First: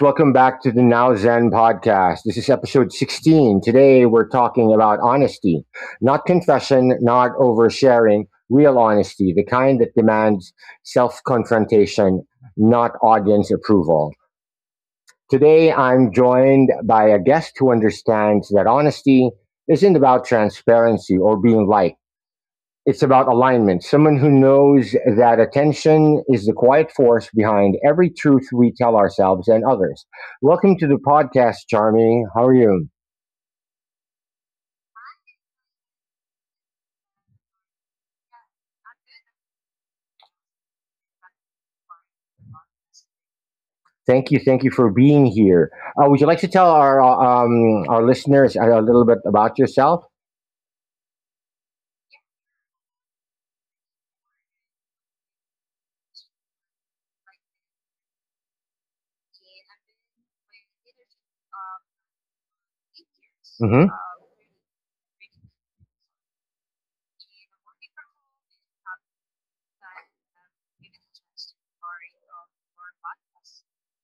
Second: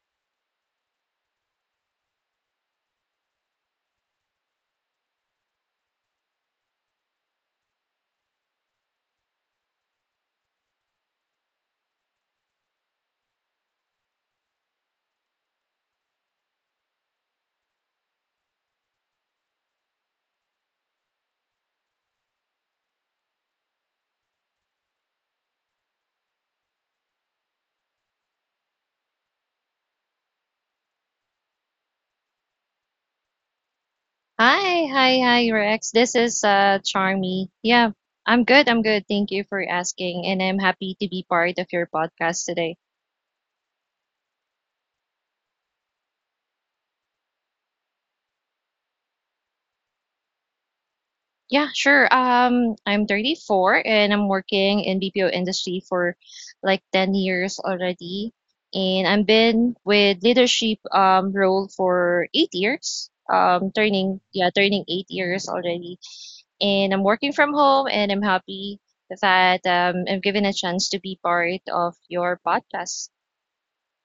Welcome back to the Now Zen podcast. This is episode 16. Today we're talking about honesty, not confession, not oversharing, real honesty, the kind that demands self confrontation, not audience approval. Today I'm joined by a guest who understands that honesty isn't about transparency or being liked. It's about alignment. Someone who knows that attention is the quiet force behind every truth we tell ourselves and others. Welcome to the podcast, Charmy. How are you? Hi, hi, hi, Rex. This is Charmy. Yeah, I'm good. I'm good. Thank you for asking, and I'm happy to be part of your podcast today. Thank you, thank you for being here. Would you like to tell our listeners a little bit about yourself? Yeah, sure. I'm 34 and I'm working in BPO industry for like 10 years already, and I've been with leadership role for 8 years. Um, Hmm. turning yeah, turning 8 years already, and I'm working from home, and I'm happy that I'm given a chance to be part of your podcast.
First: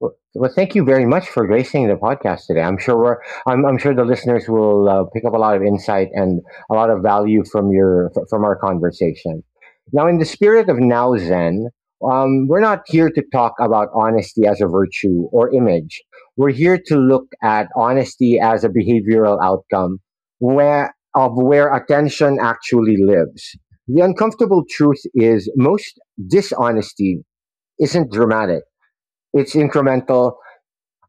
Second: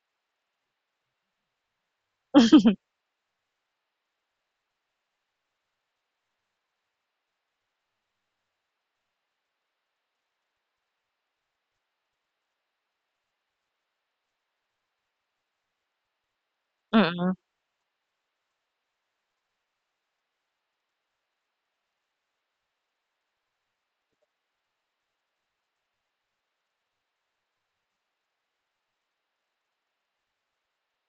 Well, thank you very much for gracing the podcast today. I'm sure the listeners will pick up a lot of insight and a lot of value from our conversation. Now, in the spirit of Now Zen, we're not here to talk about honesty as a virtue or image. We're here to look Mm, at honesty as a behavioral outcome, where attention actually lives. The uncomfortable truth is most dishonesty isn't dramatic. It's incremental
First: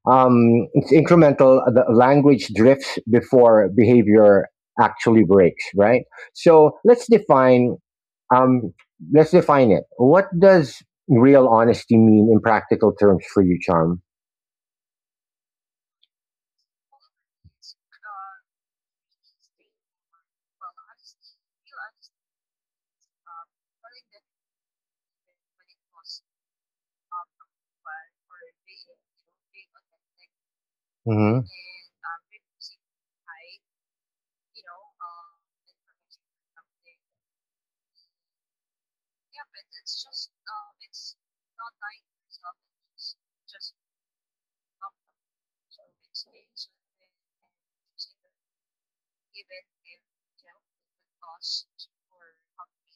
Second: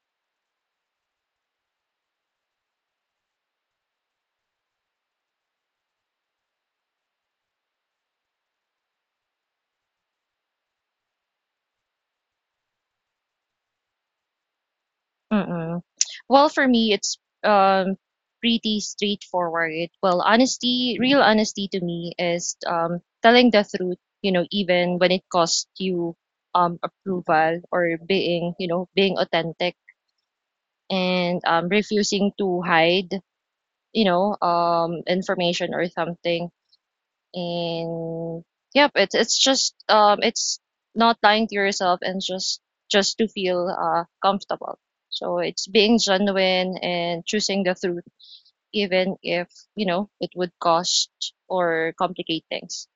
The language drifts before behavior actually breaks, right? So Um, let's define it. What does real honesty mean in practical terms for you, Charm? mm. Well, for me, it's pretty straightforward. Well, honesty, real honesty to me is telling the truth, you know, even when it costs you approval, or being authentic, Hmm. and refusing to hide, information or something. And yep, it's just it's not lying to yourself, and just to feel comfortable. So it's being genuine and choosing the truth, even if you know it would cost or complicate things.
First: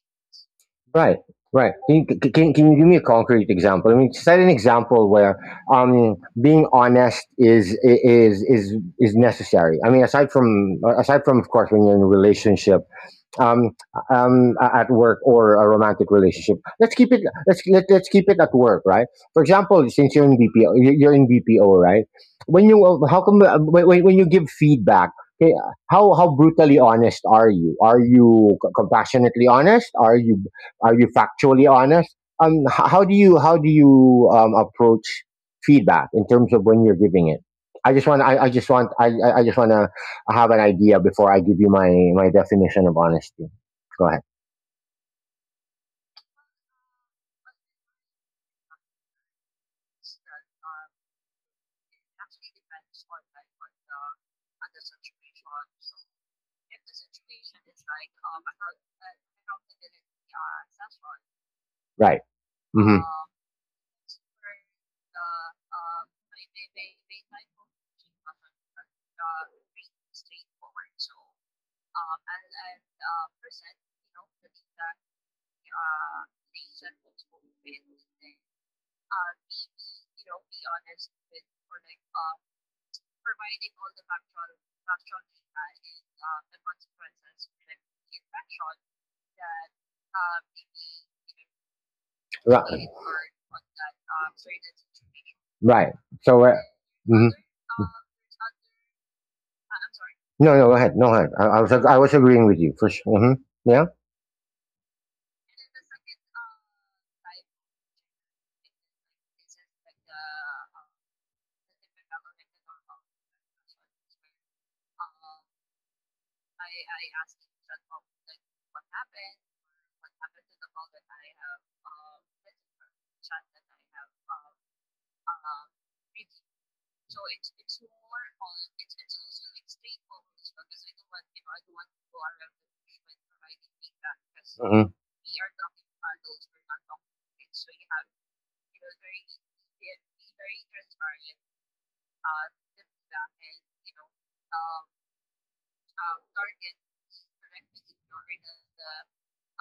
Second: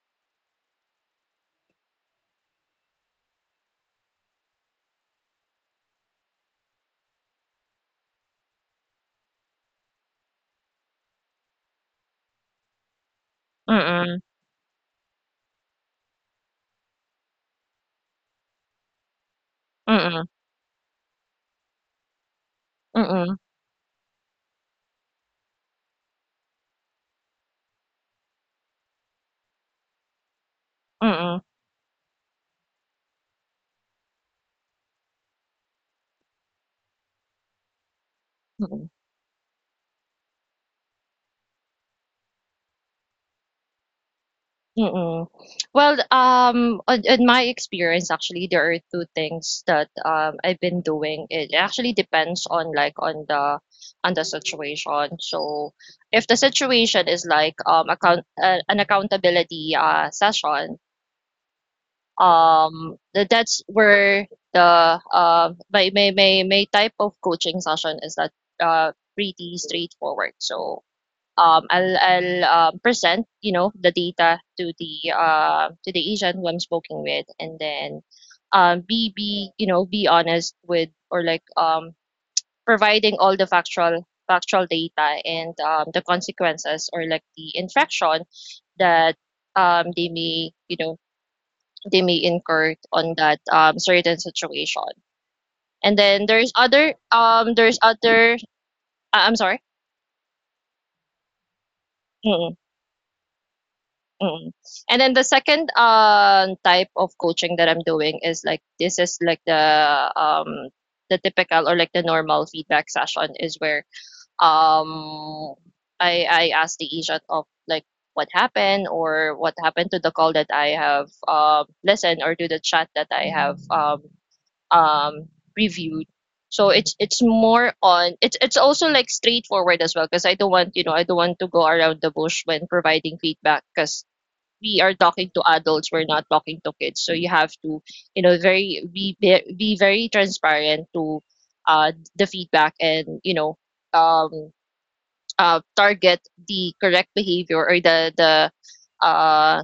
Right, right. Can you give me a concrete example? I mean, set an example where being honest is necessary. I mean, aside from of course when you're in a relationship, um, Mm, at work or a romantic relationship. Let's keep it at work, right? For example, since you're mm, in BPO, you're in BPO, right? When you mm, how mm, come when you give feedback, okay, how brutally honest are you? Are you compassionately honest? Are you mm, factually honest? How do you approach feedback in terms of when you're giving it? Mm, mm. I just want to I have an idea before I give you my definition of honesty. Go ahead. Mm. Well, in my experience, actually, there are two things that I've been doing. It actually depends on like on the situation. So, if the situation is like account an accountability session, Right. Mm-hmm. That's where the my type of coaching session is that pretty straightforward. So, I'll present the data to the agent who I'm speaking with, and then be you know be honest with, or like providing all the factual data and the consequences, or like the infraction that um, they may you know they may incur Right. on that certain situation. Right. And then So. Mhm. I'm sorry. No, no, go ahead. No, go ahead. I was agreeing with you for sure. Hmm. Yeah. when Mm. And then the second type of coaching that I'm doing is like the typical, or like the normal feedback session, is where um I ask the agent of like what happened, or what happened to the call that I have listened, or to the chat that I have um reviewed. So it's more on, it's also like straightforward as well, because I don't want to go around the bush when providing feedback, because we hmm are talking to adults, we're not talking to kids, so you have to very be very transparent to the feedback, and um target the correct behavior, or uh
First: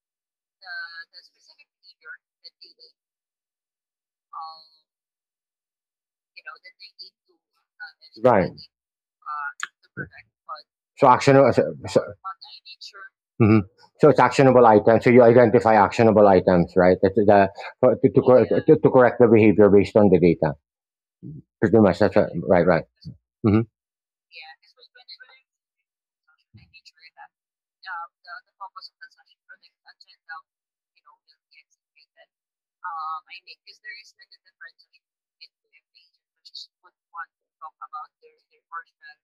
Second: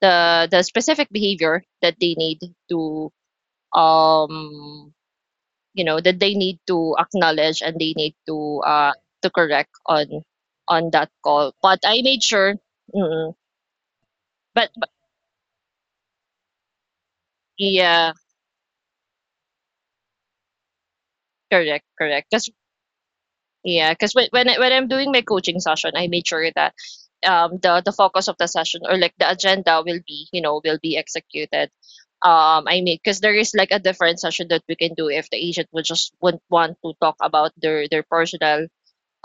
the specific behavior that they need to um you know that they need to acknowledge, and they need Right. To correct on So, that call. actionable. But so, I made sure. Mm. mhm. So it's actionable But items. So you identify actionable items, right? To, yeah, to, to correct the behavior based on the data. Pretty correct, much. That's correct, right. because Right. Right. Mhm. yeah, because when I'm doing my coaching session, I made sure that the focus of the session, or like the agenda, will be executed. I mean, because there is like a different session that we can do if the agent would just would want to talk about their personal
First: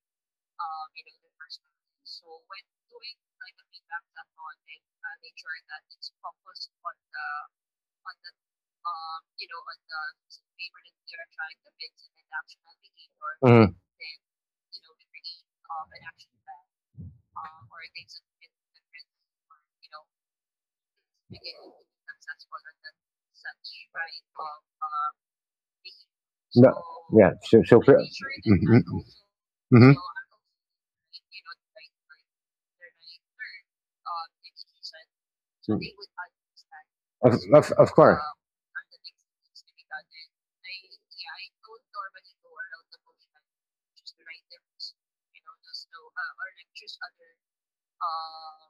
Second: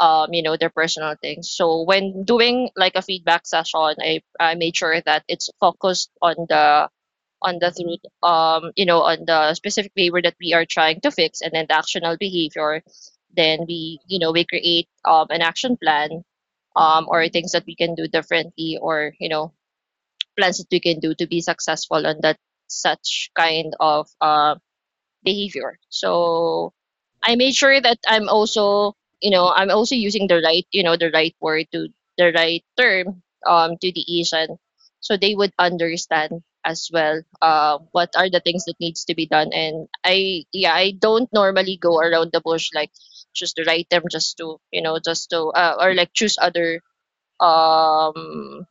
their personal things. So when doing like a feedback session, I made sure that it's focused on the through you know on the specific behavior that we are trying to fix, and then the actional behavior. Then Mhm. we you know we create an action plan, or things that we can do differently, or plans that we can do to be successful on that such kind of behavior. So, So I made So sure so that Mhm, I'm mhm. also using the right, the right word to the right term, to the Asian, so they would Mm. understand as well Understand. What Of are the things that needs to be done. And I don't normally go around the bush, like choose the right term just to, or like choose other um,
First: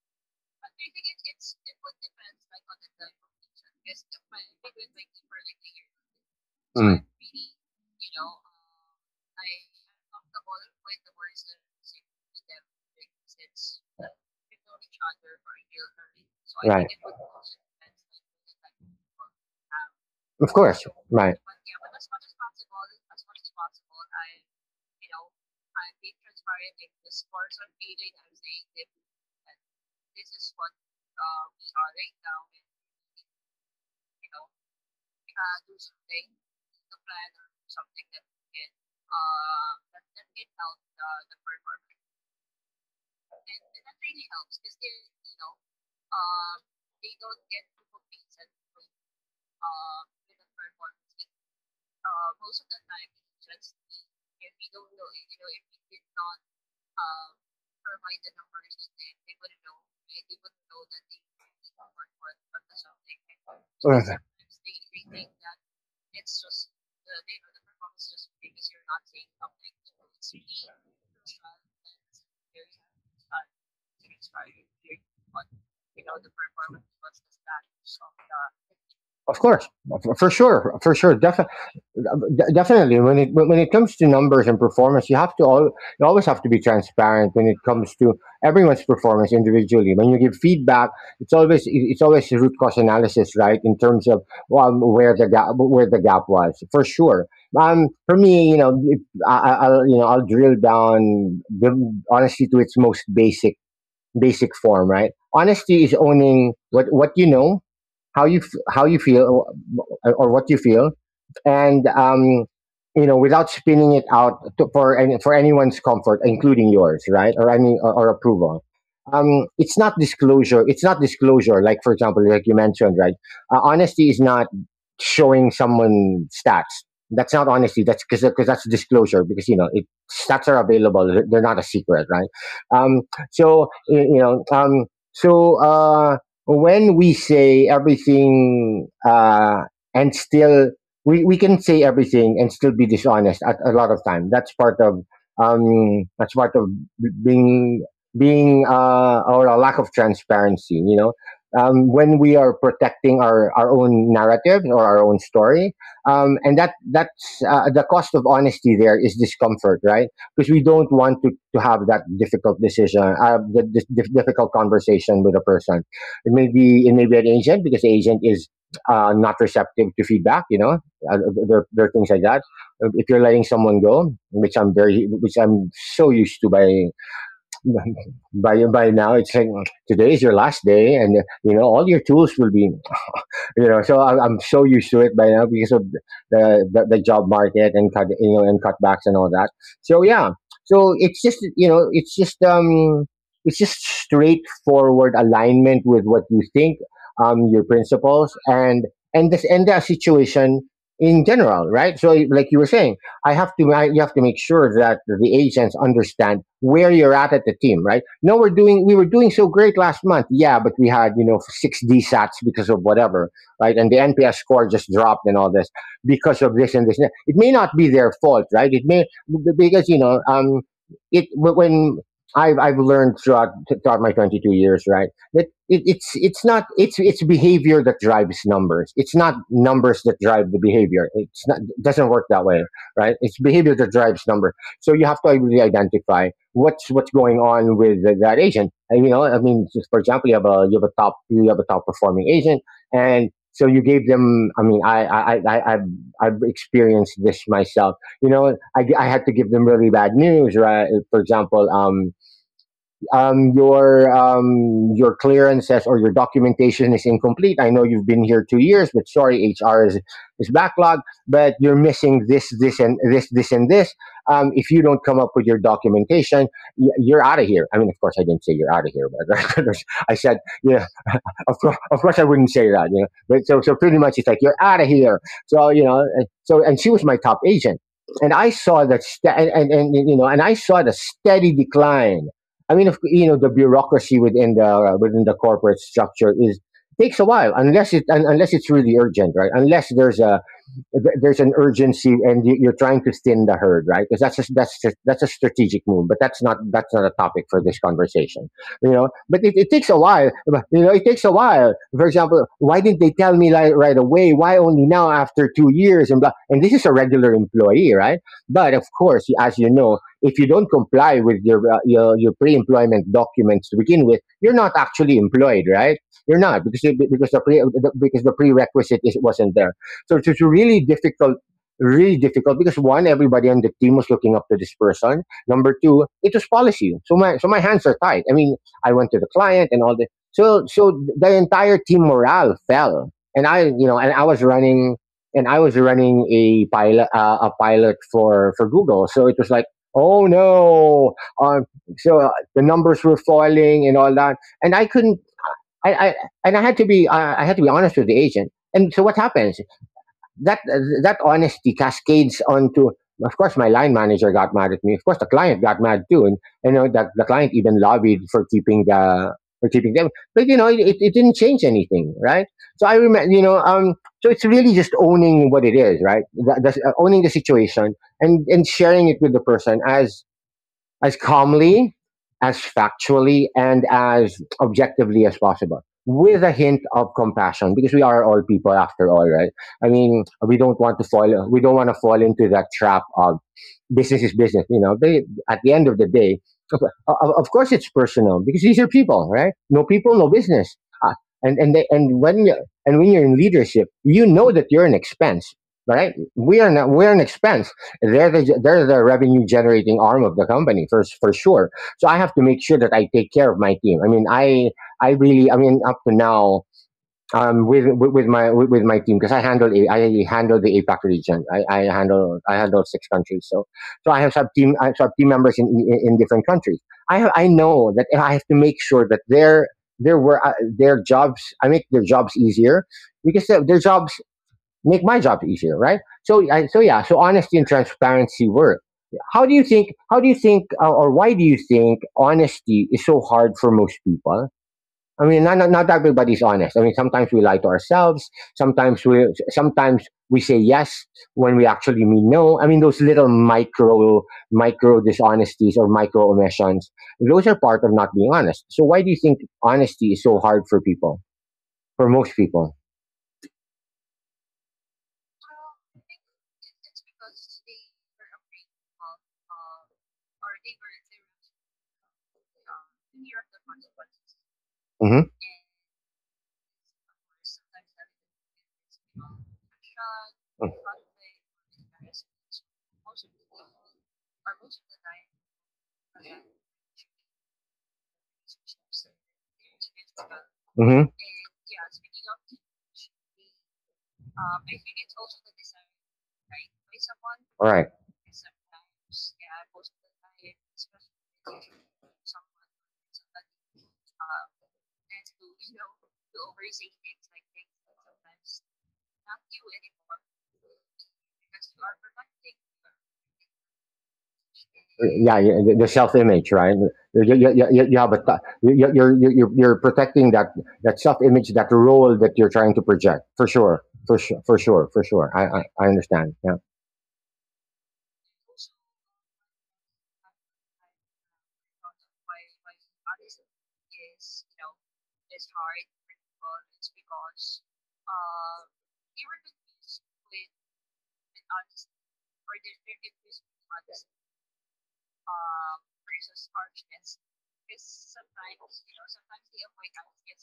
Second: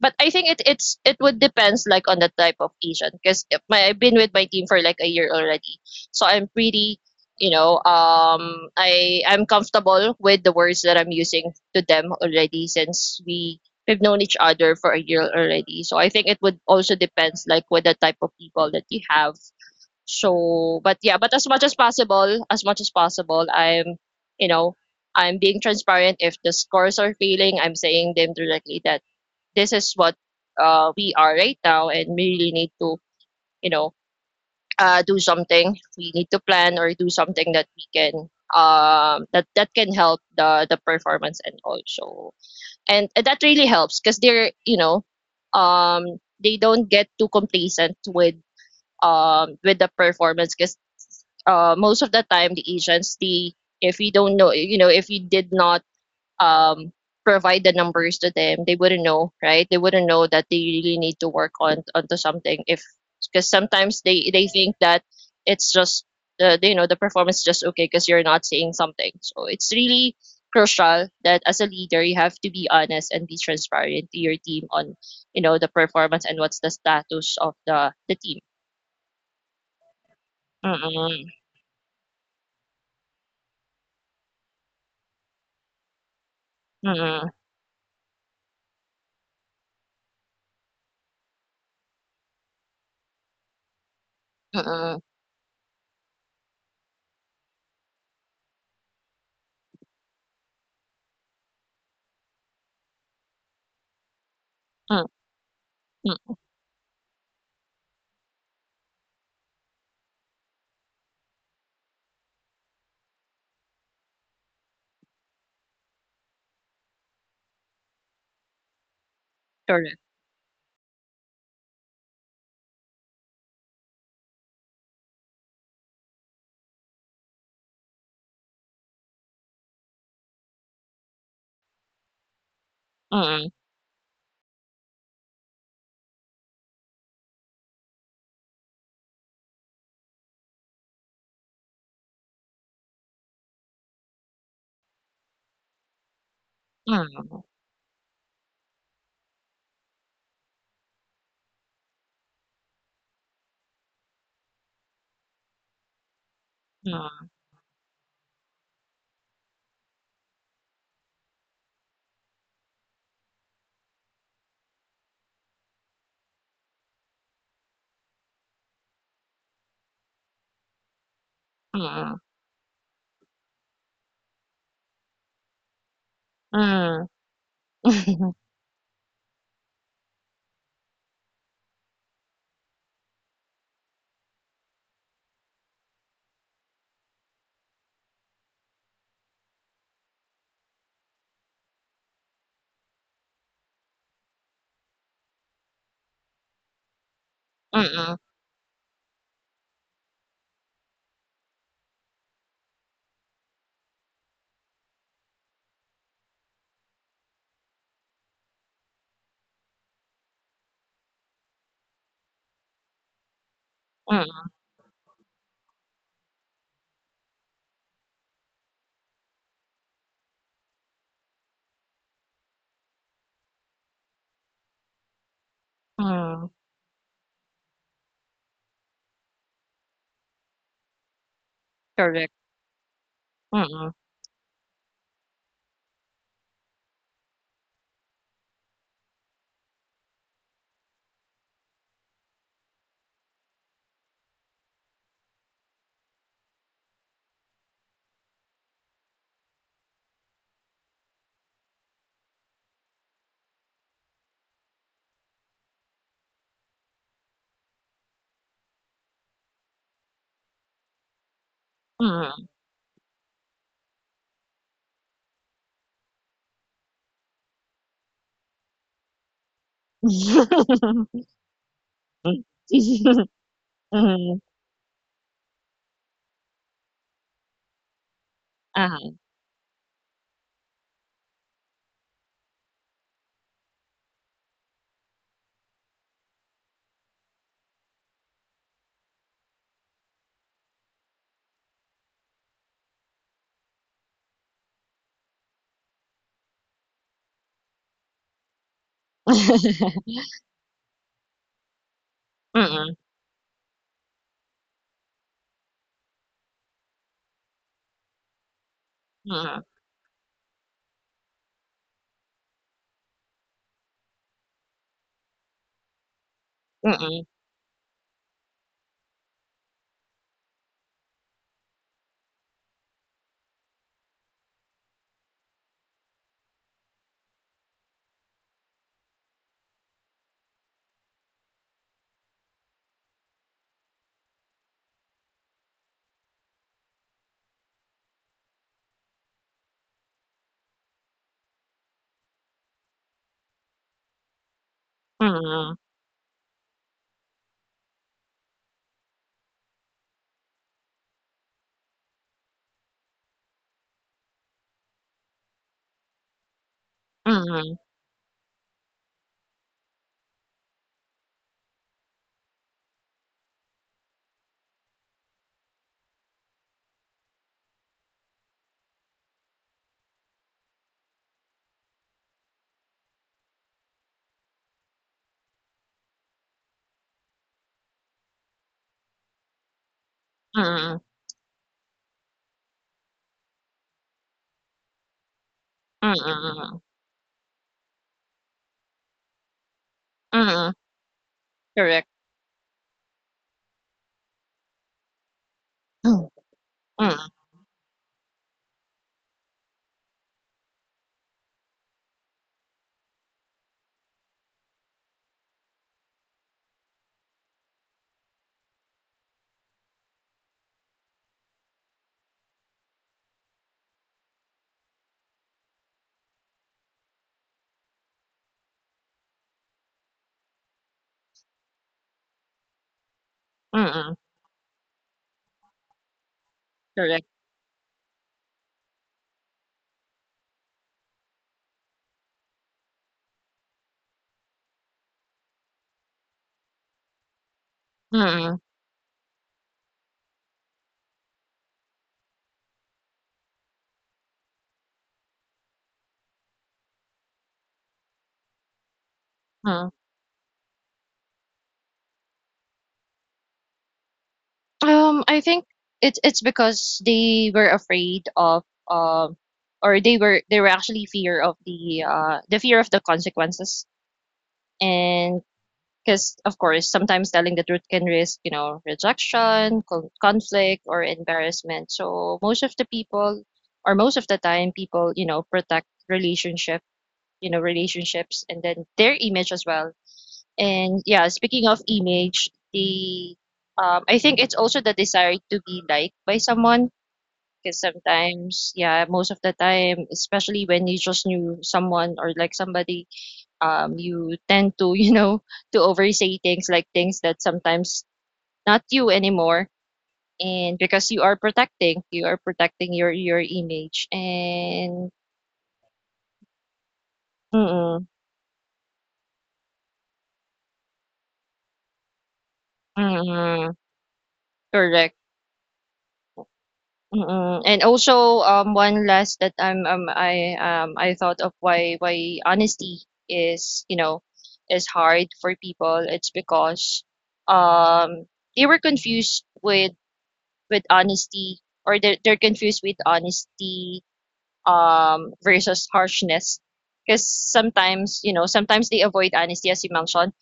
but I think it would depends like on the type of Asian, because my I've been with my team for like a year already, so I'm Mm. pretty I'm comfortable with the words that I'm using to them already, since we've known each other for a year already. So I think it would also depends like with the type of people that you have. Of. So, but yeah, but Right. as much as possible, as much as possible, you know, I'm being transparent. If the scores are failing, I'm saying them directly that this is what we are right now, and we really need to, you know, do something. We need to plan or do something that we can that that can help the performance. And also. And that really helps, because they're you know um they don't get too complacent with the performance, because most of the time the agency, if you don't know, if you did not um, provide the numbers to them, they wouldn't know, right? They wouldn't know that they really need to work on onto something if, because sometimes they think that it's just the you know the performance is just okay, because you're not saying something. So it's really crucial that as a leader, you have to be honest and be transparent to your team on the performance, and what's the status of the team. Of course. For sure. For sure. Mm-mm, Definitely, when it comes to numbers and performance, you always have to be mm-mm, transparent when it comes to everyone's performance individually when you give feedback. It's always a root cause analysis, right, in terms of mm-mm, where the gap was, for sure. For me, you know, if, I'll you know I'll drill down honesty to its most basic form, mm-mm. right? Honesty is owning what you know, how you how you feel, or what you feel, and without spinning it out for anyone's comfort, including yours, right, or approval. It's not Jordan. disclosure. It's not disclosure. Like, for example, like you mentioned, right? Honesty is not showing someone stats. That's not honesty. That's because that's disclosure. Because stats are available. They're not a secret, right? Um, Mm, so y- you know, um, so uh, when we say everything, and still, we can say everything and still be dishonest at a lot of time. That's part of mm, being being or a lack of transparency. When we are protecting our own narrative or our own story, and that mm, that's the cost of honesty. There is discomfort, right? Because we don't want to have that difficult decision, the difficult conversation with a person. It may be an agent because the agent is not receptive to feedback, uh, there are things mm, like that. If you're letting someone go, which which I'm so used to by mm, mm, by by now, it's like, today is your last day, and you know all your tools will be, so I'm so used to it by now, because of the job market and and cutbacks and all that. So yeah, so it's just you know, it's just straightforward alignment with what you think, your mm, principles, and this and that situation in general, right? So like you were saying, I have to I, you have to make sure that the agents understand where you're at the team, right? No, we were doing so great last month, yeah, but we had six D DSATs because of whatever, right? And the NPS mm, score just dropped and all this because of this and this. It may not be their fault, right? It may because you know, it when I've learned throughout my 22 years, right? That it's mm. not, it's behavior that drives numbers. It's not numbers that drive the behavior. It doesn't work Jordan. that way, right? It's behavior that Mm, drives number. So you have to really identify what's going on with that agent. And I mean, for example, you have a top performing agent, and so you gave them, I mean, I've experienced this myself. You know, I had to give them really bad news, right? For example, your clearances or your documentation is incomplete. I know you've been here 2 years, but sorry, HR is backlogged, but you're missing mm. this and this and this. If you don't come up with your documentation, you're out of here. I mean, of course, I didn't say you're out of here, but I said, of course, I wouldn't say that. But so pretty much it's Mm, like you're out of here. So and she was my top agent, and I saw that, uh-huh. st- and you know, and I saw the steady decline. I mean, if, the bureaucracy within the corporate structure is, takes a while, unless it's really urgent, right? Unless there's an urgency and are trying to thin the herd, right? Because that's a strategic move, but that's not a topic for this conversation. But it takes a while. It takes a while. For example, why Mm, didn't they tell me, like, right away, why only now after 2 years and blah, and this is a regular employee, right? But of course, as mm, you know, if you don't comply with your pre-employment documents to begin with, you're not actually employed, right? You're not, because mm, because the pre, the prerequisite wasn't there. So it's really difficult, really difficult, because one, everybody on the team was looking up to this person. Number two, it was policy. So my hands are tied. I mean, I went to the client, and all the so so the entire team morale fell. And I was running, a pilot for Google. So it was like, oh no, uh, so the numbers were falling and all that, and I couldn't. mm, I, I I had to be I had to be honest with the agent. And so what happens? that that honesty cascades onto. Of course my line manager got mad at me, of course the client got mad too, and you know that the client mm, even lobbied for keeping the, for keeping them. But you know, it didn't change anything, right? So I remember. So it's really just owning what it is, right? The owning the situation, and sharing it with the person as calmly, as factually, and as objectively as possible, with a hint of compassion, because we are all people after all, right? I mean, mm, we don't want to fall into that trap of business is business, you know. They, at the end of the day, mm, of, of course, it's personal, because these are people, right? No people, no mm. business. uh, and and they, Jordan. and when you and when you're in leadership, you know that you're an expense, right? Mm, We are not, we're an expense. They're the revenue generating arm of the company, for sure. So I have to make sure that I take care of my team. I mean, I really. I mean, up to now, with my team. Because I handle the APAC region. I handle six countries. So I have sub team members in different countries. I know that I have to make sure that their were their jobs, I make their jobs easier, because their jobs mm, make my job easier, right? So, so yeah, so Jordan. honesty and transparency work. How do you think? Or why do you think honesty is so hard for most people? I mean, not, not everybody's honest. I mean, sometimes we lie to ourselves. Mm, Sometimes we, sometimes we say yes when we actually mean no. I mean, those little micro, dishonesties, or micro omissions. Those are part of not being honest. So, why do you think mm. honesty is so hard for people, for most people? I think it's because they were afraid of, um, or they were actually fear of the fear of the consequences, Mm-hmm. and because of course sometimes telling the truth can risk, rejection, conflict, or embarrassment. So most of the people, or most of the time, people protect relationships, and then their image as well. And Mm-hmm. yeah, speaking of image, the I think it's also the desire to be liked by someone. All Because right. sometimes, yeah, most of the time, especially when you just knew someone or like somebody, you tend to to oversay things, like things that sometimes not you anymore. And because you are protecting your image, and. Yeah, yeah, the self-image, right? You Mm-mm, have a t- you- are you're protecting that, that self-image, that role that you're trying to project, for mm-mm, sure, for sure, for sure, for correct. sure. I understand. Yeah, Mm, and also, one last that I thought of, why honesty is, is hard for people. It's because um they were confused with, honesty, or they're confused with honesty, versus harshness. Because sometimes they avoid honesty, as you mentioned.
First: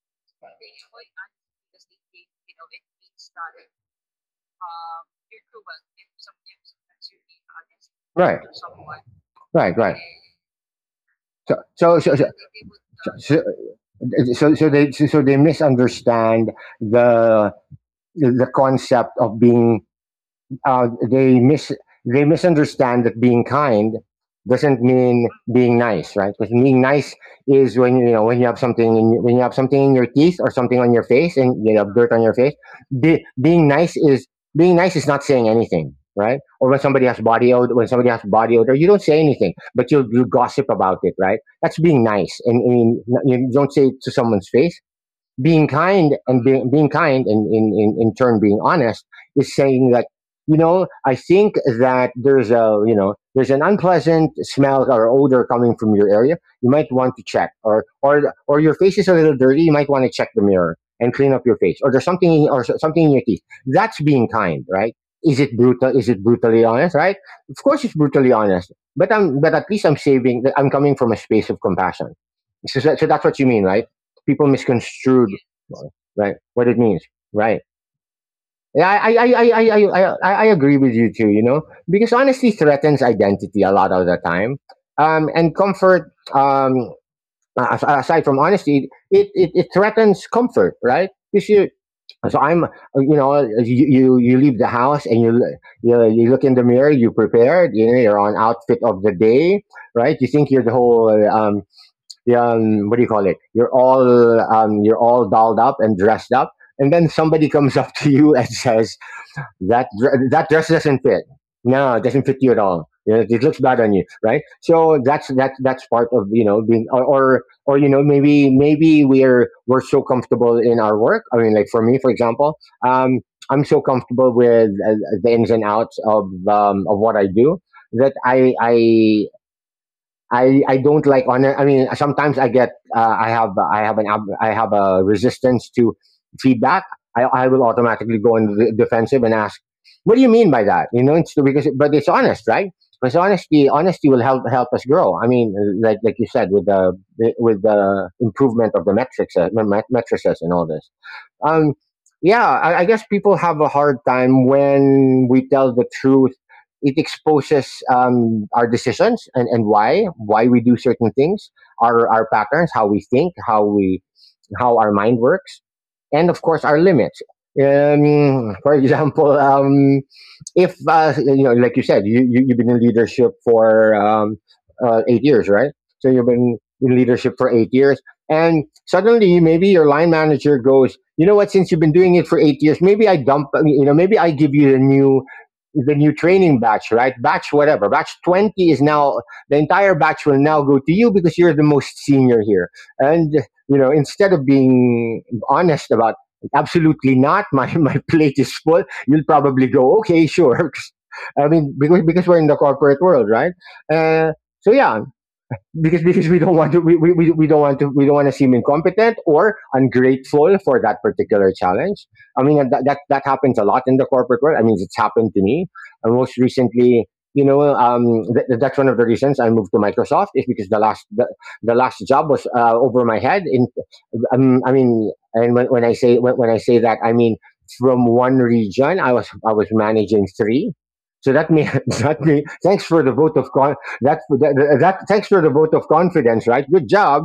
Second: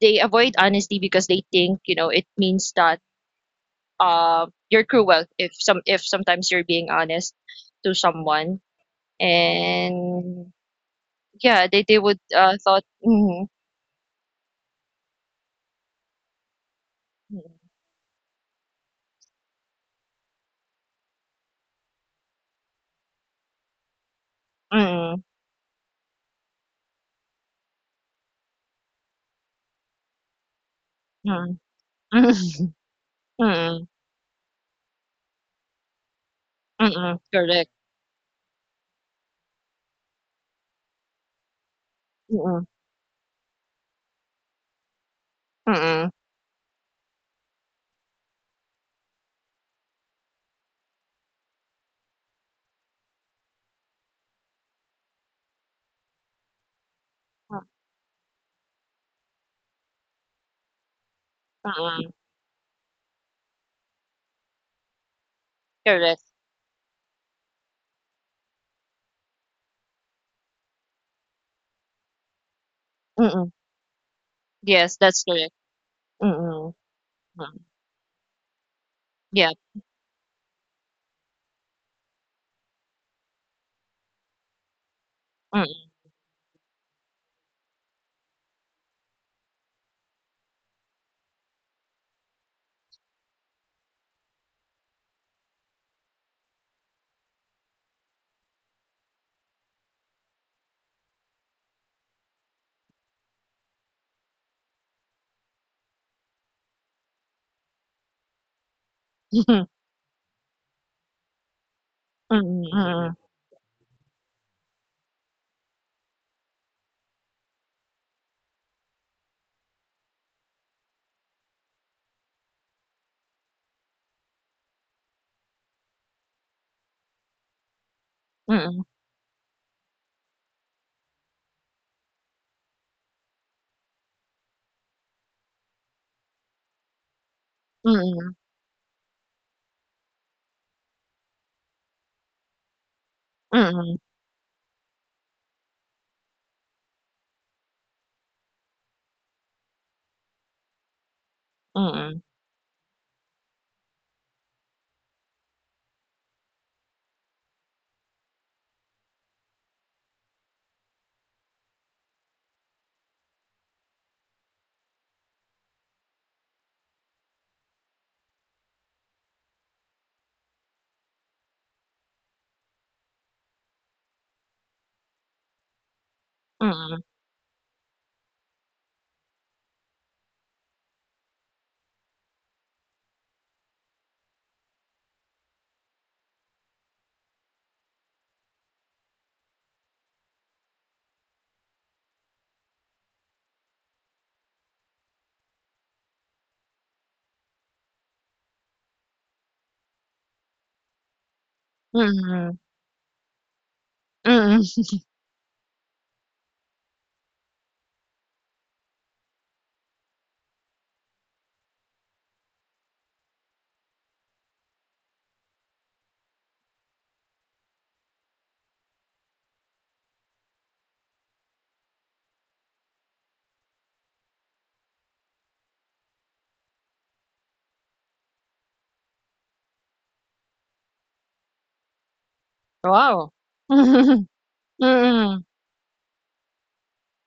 They avoid honesty because they think, it means that, you're cruel if some if sometimes you're being honest to right, someone. right, right. And So, yeah, they so, they so, would so, thought. Mm, so, so, they, so so they misunderstand the the concept of being uh, they mis they misunderstand that being kind doesn't mm, mean being nice, right? Because being nice is when you have something in your teeth, or something on your face, and mm, you have dirt on your mm face. Be, mm, being nice is not saying anything, right? Or when somebody mm, has body correct, odor, you don't say anything, but you gossip about it, right? That's being nice. And mm, and you don't say it to someone's face. Mm, Being kind and in turn being honest is saying that, I think that there's, a you know there's an unpleasant smell or odor coming from your area, you might want to check. Or, or your face is a little dirty, you might want to check the mirror and clean up your face, or there's mm, something, or something in your teeth. That's being kind, right? is it brutal is correct, it brutally honest? Right? Of course it's brutally honest, but I'm but at least, I'm coming from a space of compassion. So, so that's what you mm, mean, right? People yes, that's misconstrued, correct, right, what mm, it means, mm, right? Yeah, I, I i yeah, i i i i I agree with you too, you know. Because honesty threatens identity a lot of the time, and mm, comfort. Aside from honesty, it, it threatens comfort, right? Because so i'm you leave the house, and you, you you look in the mirror. You prepared, you're on outfit of the day, right? You think you're the whole, yeah, what do you call it? You're all dolled up and dressed up, and then somebody comes up to you and says, mm, that dress doesn't fit. No, it doesn't fit you at all. mm, You know, it looks bad on you, right? So that's part of, you know, being. Or, you know, maybe, we're so comfortable in our work. I mean, like for me, for example, um, I'm so comfortable with, the ins and outs of, what I do, that I mm, I I, I don't like honor. I mean, sometimes I get, I have an ab- I have a resistance to feedback. I will automatically mm, go in the defensive and ask, "What do you mean by that?" You know, it's because but it's honest, right? Because mm, honesty will help us grow. I mean, like you said, with the, improvement of the metrics, and all this. um, mm, yeah, I guess people have a hard time when we tell the truth. It exposes, our decisions, and, why we do certain things, our, patterns, how we think, how we how our mind works, and of course our limits. For example, if, you know, like you said, you've been in leadership for, 8 years, right? So you've been in mm, leadership for 8 years, and suddenly, maybe your line manager goes, you know what? Since you've been doing it for 8 years, maybe I dump. You know, maybe I give you the new, training batch, right? Batch whatever. Batch 20 is now, the entire batch will now go to you because you're the most senior here. And, you know, instead of being honest about absolutely not, my plate is full. You'll probably go, okay, sure. I mean, because, we're in mm, the corporate world, right? Uh, mm, so yeah, because, we don't want to seem incompetent or ungrateful for that particular challenge. I mean that happens a lot in the corporate world. I mean, it's happened to me. And most recently, you know, that's one of the reasons I moved to Microsoft, is because the last, the last job was, over my head. In, I mean, and when I say that, I mean, from one region I was, managing three. So that may, that may, thanks for the wow, vote of con-, mm, that, thanks mm, sort the vote of confidence, right? Good job,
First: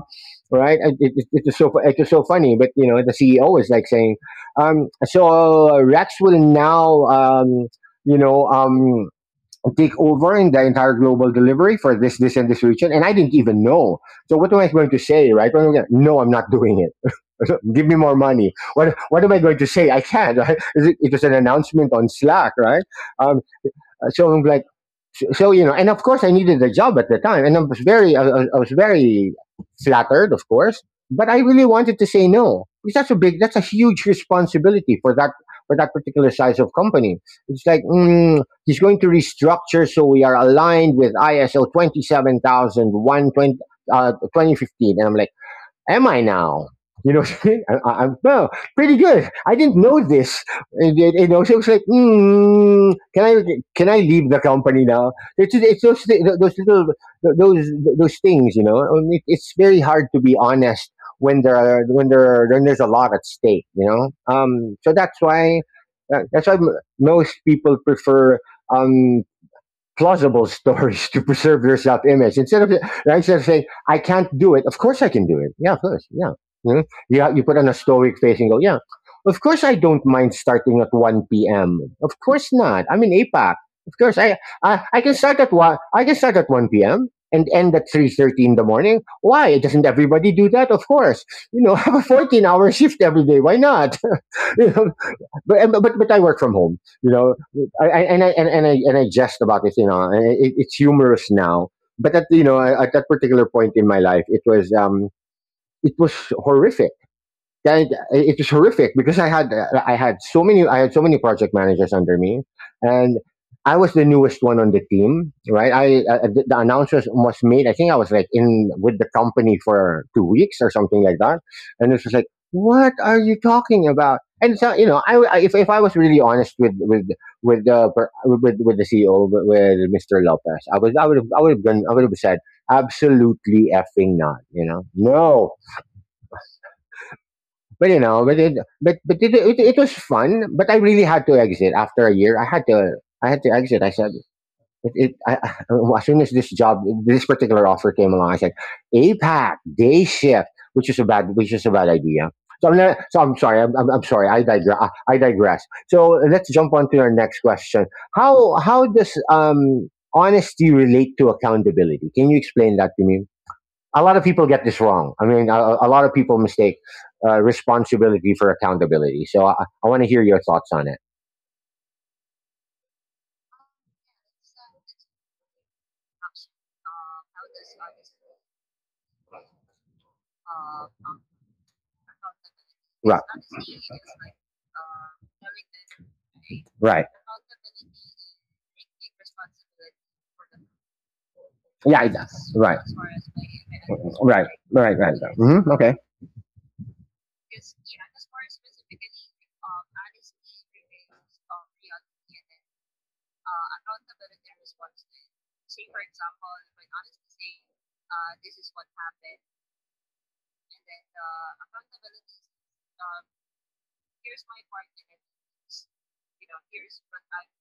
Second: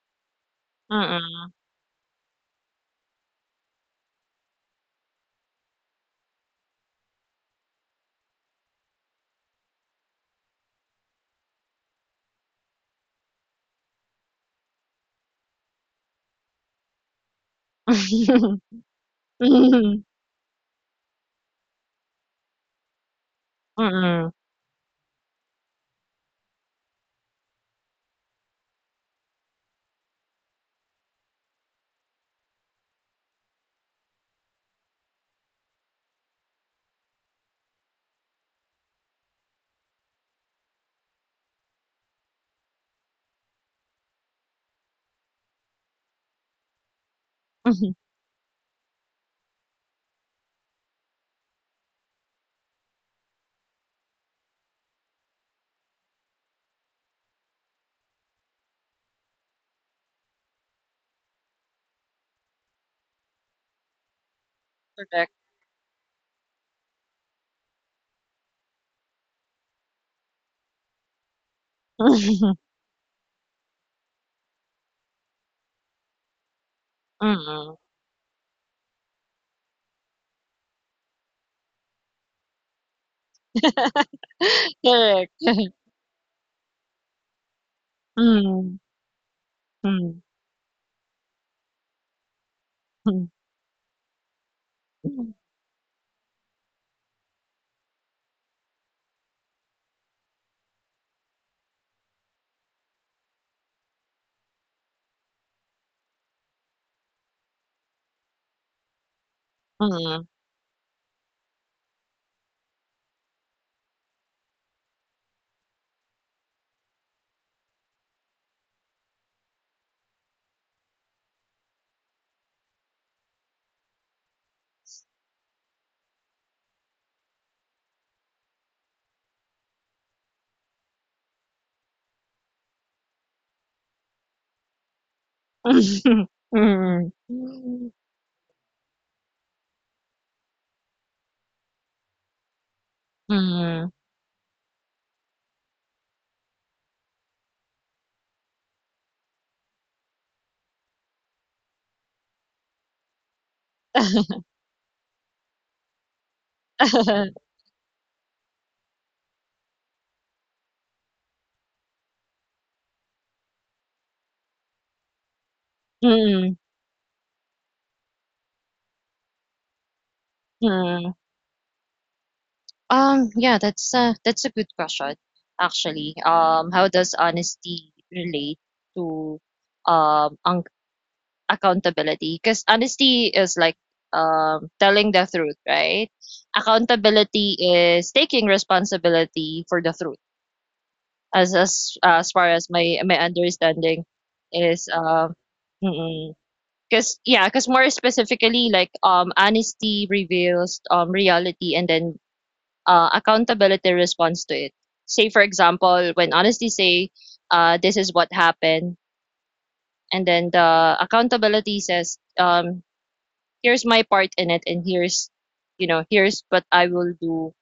right? It, it, it mm, is so it is so funny, but you know the CEO is like saying, Rex will now, you know, um, take over in the entire global delivery for this region, and I didn't even know. So what am I going to say, right? What am I gonna- No, I'm not doing it. Give me more money. What am I going to say? I Mhm. can't. Right? It was an announcement on Slack, right? Um, Mm. so I'm like, so, you know, and of course, I needed a job at the time, and I was very, I was very flattered, of course, but I really wanted to say no, because that's a big, that's a huge responsibility, for that, particular size of company. It's like, he's going to restructure, so we are aligned with ISO 27001, 2015, and I'm like, am I now? You know, Mhm. Am, well, pretty good. I didn't know this. And, you know, so it's like, can I, leave the company now? It's those, thi- those little those those things, you know. I mean, it's very hard to be honest when there are, when there's a lot at stake, you know. So that's Correct. why, most people prefer, um plausible stories to preserve your self image. Mhm. Instead of, saying, I can't do it, of course I can do it. Yeah, of course. Yeah. You know? You, put on a Mm. stoic face and go, yeah, of course I don't mind starting at 1 p.m. Of course not. I'm in APAC. Of course, I can Correct. start at 1, I can start at 1 p.m. and end at 3:30 in the Mm. morning. Why? Doesn't Mm. everybody do that... Of course. You know, have a 14-hour shift Mm. every day. Why not? you know, but I work from home, you know. I and I and I jest about it, you know. And It, it's humorous now, but at you know at that particular point in my life, it was horrific that it was horrific because I had Mm. so many I had so many project managers under me, and I was the newest one on the team. Right, I the announcement was made. I think I was like in with the company for 2 weeks or something like that, and it was like, what are you talking about? And so you know, I if I was really honest with the per- with the CEO with Mr. Lopez, I would have gone I would have said absolutely effing not. You know, no, Mm. but it was fun. But I really had to exit after a year. I had to exit. I Mm. said as soon as this particular offer came along, I said APAC day shift, which is a bad idea. So I'm not, so I'm sorry. I'm sorry. I digress. So let's jump on to our next question. How does honesty relate to accountability? Can you explain that to me? A lot of people get this wrong. I mean, a lot of people Mm. mistake responsibility for accountability. So I want to hear your thoughts on it. Mm. Yeah, that's a good question, actually. How does honesty relate to um accountability, because Right, honesty is like telling the truth, right? right, Accountability is taking responsibility for the truth, as far as right. my understanding is. Hmm. Okay. Because yeah, because more specifically like, honesty reveals reality, and then, accountability responds to it. Say for example, when honesty say, this is what happened, and then the accountability says, here's my part in it, and here's you know here's what I will do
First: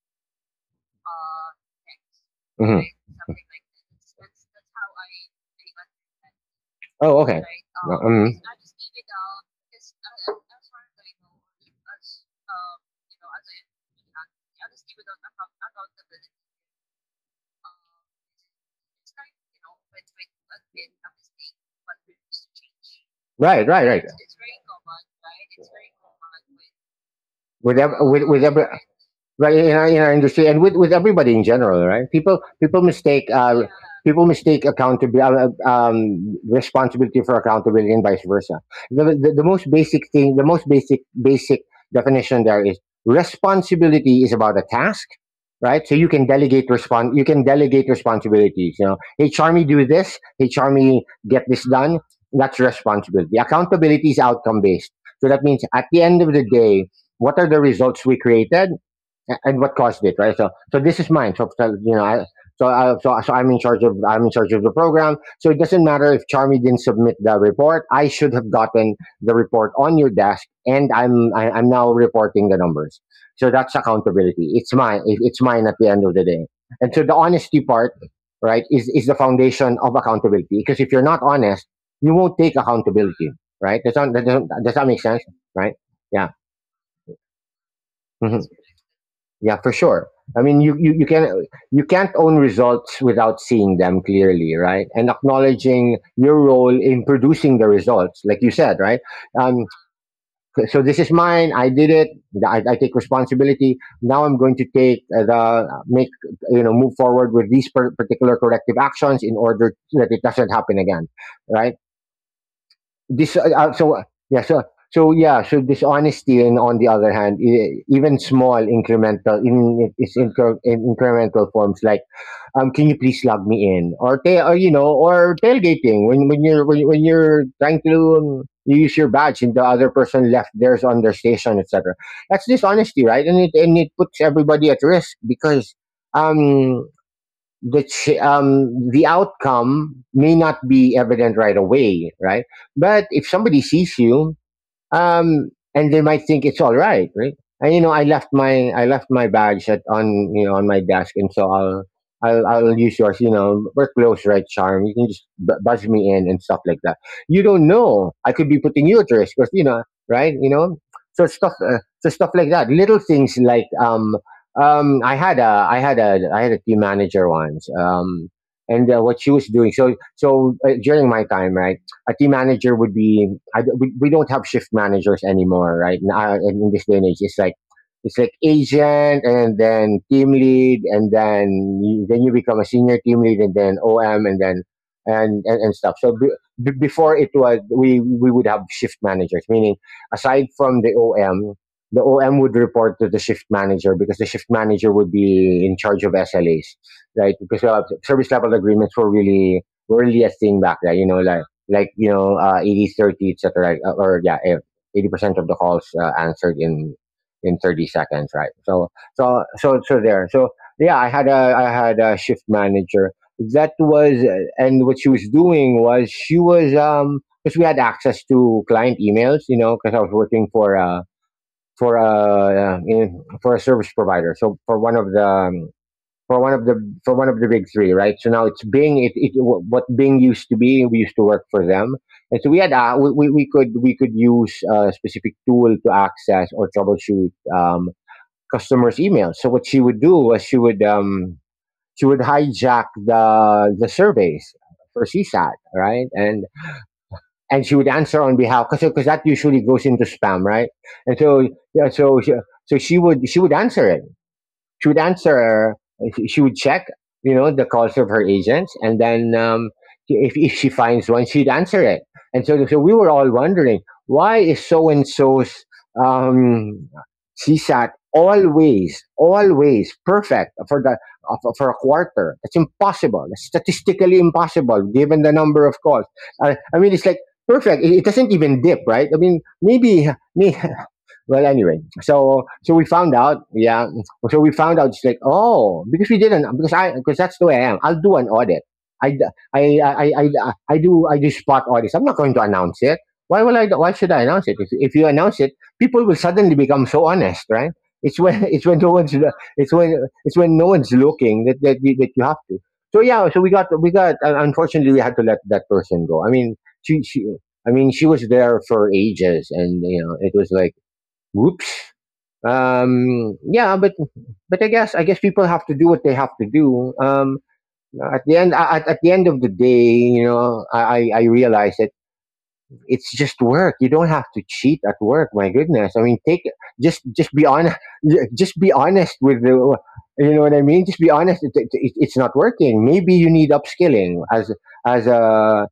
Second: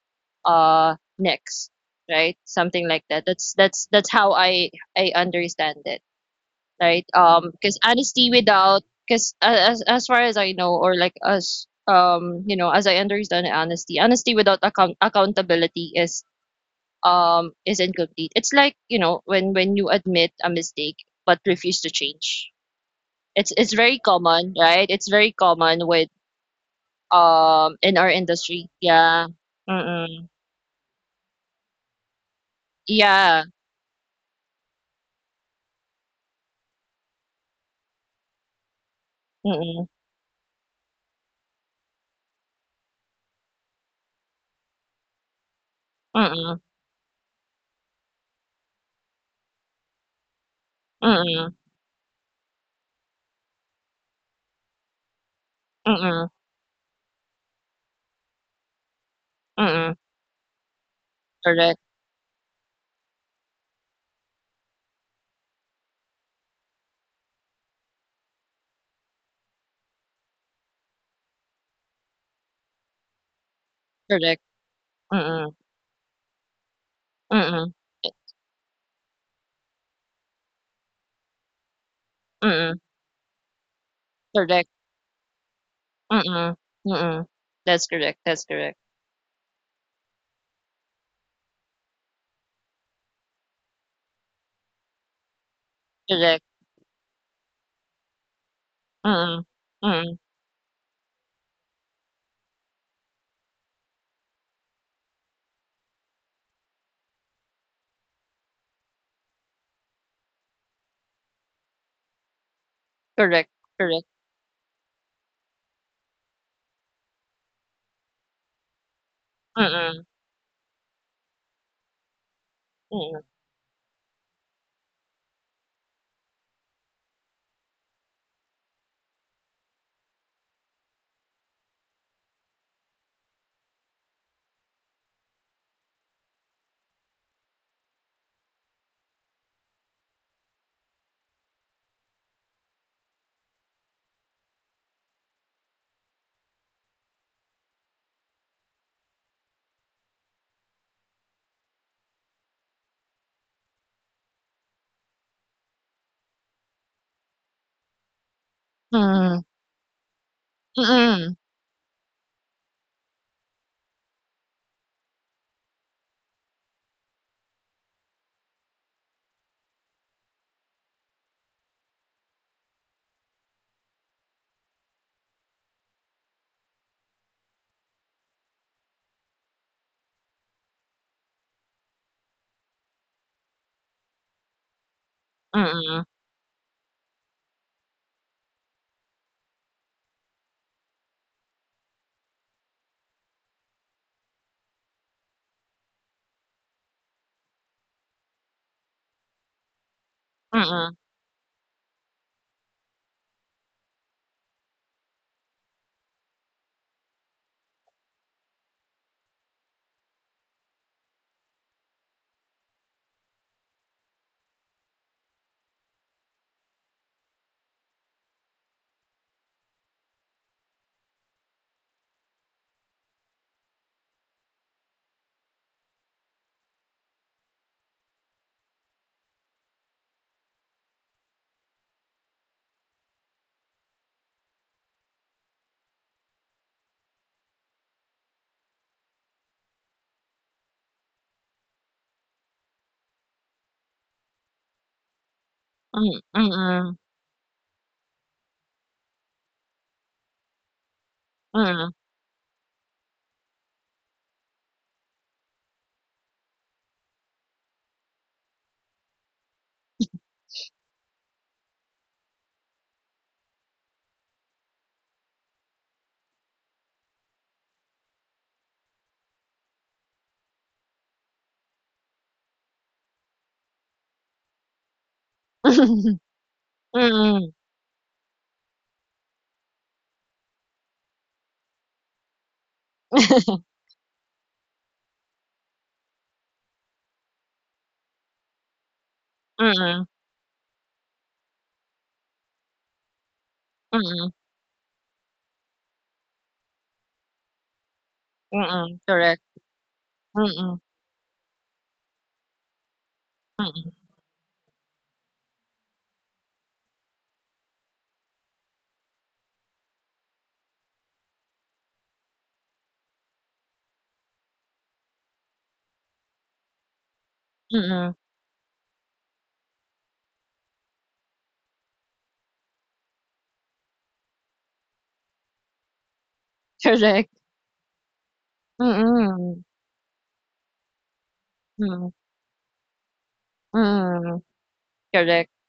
next, right? Hmm. Something like that. That's how I understand it, right? Oh, okay. Because honesty Mhm. without, because as far as I know, or like as you know as I understand, honesty, honesty without accountability is incomplete. It's like when you admit a mistake but refuse to change. it's Right, it's right, very right. common, right? It's very common with, with ev- in our with every, industry. Yeah. right, in in our Mm-mm. industry, and with everybody in general, right. People mistake Yeah. People mistake accountability responsibility for accountability and vice versa. The most Mm-mm. basic thing the most basic basic definition there is: responsibility is about a task, right? So you can Mm-mm. delegate responsibilities you know, hey Charmy, do this. Hey Charmy, get Mm-mm. this done. That's responsibility. Accountability is outcome based. So that means at the end Mm-mm. of the day, what are the results we created, and what Mm-mm. caused it, right? So this is mine. So, so, Correct. you know, I, so, so I'm in charge of the program. So it doesn't matter if Charmy didn't submit the report. I should have gotten the report on your desk, and I'm now reporting the numbers. So that's Correct. accountability. It's mine. It's Mm-mm. mine at the end of the day. And so the honesty Mm-mm. part, right, is the foundation of accountability. Because if you're not honest, you won't take Mm-mm. accountability, right? Does that, Correct. does that, make sense? Right? Yeah. Mm-mm. Mm-mm. That's correct. That's Mhm. correct. Yeah, for sure. I mean, you can you can't own results without seeing them clearly, right? And acknowledging your Correct. role in producing the results, like you said, right? Mm-mm. Um, Mm-mm. so this is mine. I did it. I take responsibility. Now I'm going to take the make you know move forward with these particular corrective actions in order that it doesn't happen again, right? this Correct. So Correct. yeah So dishonesty, and on the other hand, even small incremental in Mm-mm. it's incre- in incremental forms, like, can you please Mm-mm. log me in, or tailgating when you're trying to, you use your badge and the other person left theirs on their station, etc. That's dishonesty, right, and it puts everybody at risk, because um which the outcome may not be evident right away, right? But if somebody sees you, um, and they might think it's all right, right? And you know, I left my bags at on you know on my desk, and so I'll use yours. You know, we're close, right, Charm? You can just buzz me in and stuff like that. You don't know. I could be putting you at risk, Mm-mm. because you know, right? You know, so Mm-mm. stuff uh, so stuff like that. Little things like, I had a team manager once. And what she was doing, during my time, right? A team manager would be— we don't have shift managers anymore. Right now, in this day and age, it's like, it's like agent, and then team lead, and then then you become a senior team lead, and then om, and then and stuff, Mm-mm. so before, it was we would have shift managers, meaning, aside from the om would report to the shift manager, because the shift manager would be in charge of SLAs, right, because service level agreements were really a thing back then, Mm-mm. you know, like 80 30, etc., or yeah, 80% of the calls, answered in 30 seconds, right. so so so so there so yeah, I had a shift manager that was, and what she was doing was she was, because we had access to client emails, you know, because I was working for, for a, for a service provider, so for one of the, for one of the for one of the big three, right? So now it's Bing. It what Bing used to be. We used to work for them, and so we had, we could use a specific tool to access or troubleshoot, customers' emails. So what she would do was, she would hijack the surveys for CSAT, right? And Mm-mm. She would answer on behalf, because that usually goes into spam, right? And so, yeah, Mm-mm. She would answer it, she would answer, she would check, you know, the calls of her agents, and then, if she finds one, she'd answer it. And so we were all wondering, why is so and so's, um, C sat always, always perfect for the, for a quarter? It's impossible. It's statistically impossible given the number of calls. I mean, it's like Mm-mm. perfect. It doesn't even dip, right? I mean, maybe, may- well, anyway, so we found out, yeah. So we found out, it's like, oh, because we didn't, because I, because that's the way I am. I'll do an audit. I, d- Mm-mm. I do spot audits. I'm not going to announce it. Why will I? Why should I Mm-mm. announce it? If you announce it, people will suddenly become so honest, right? It's when Mm-mm. Correct. it's when it's when no Mm-mm. one's looking, that you have to. So yeah, so we Mm-mm. got. Unfortunately, we had to let that person go. I mean, she. I mean, she was there for ages, and you know, it was like, whoops. Yeah, but I guess people have to do what they have to do. Um, Mm-mm. at the end, at, at the end of the day, you know, I realize that it's just work. You don't have to cheat at work. My goodness. I mean, take Correct. just be honest. Just be honest with Mm, the. You know what I mean? Just be honest. It, it, mm, it's not working. Maybe you need upskilling mm, as correct. a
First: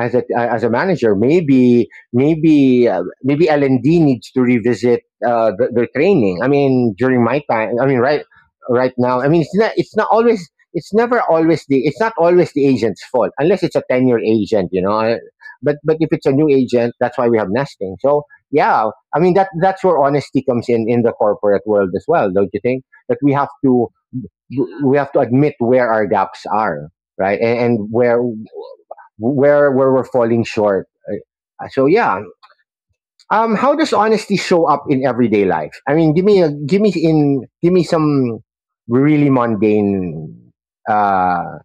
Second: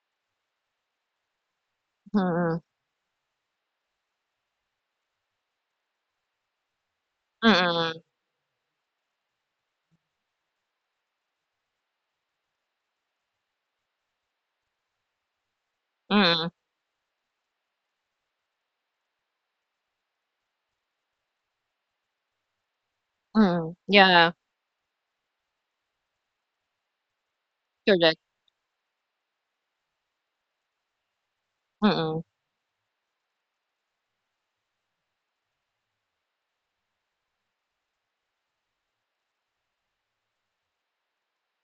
as a manager. Mm, Maybe L&D needs to revisit, their training. I mean, during my time, I mm, mean, right now, I mean, it's not always the agent's fault, unless it's a tenure agent. You know, but if it's a new mm, agent, that's why we have nesting. So yeah, I mean, that's where honesty comes in the corporate world as well, don't you think? That we have mm, to yeah, admit where our gaps are, right? And, and correct. where where where we're falling short. So yeah, Mm. How does honesty show up in everyday life? I mean, give me a, give me some really mundane, uh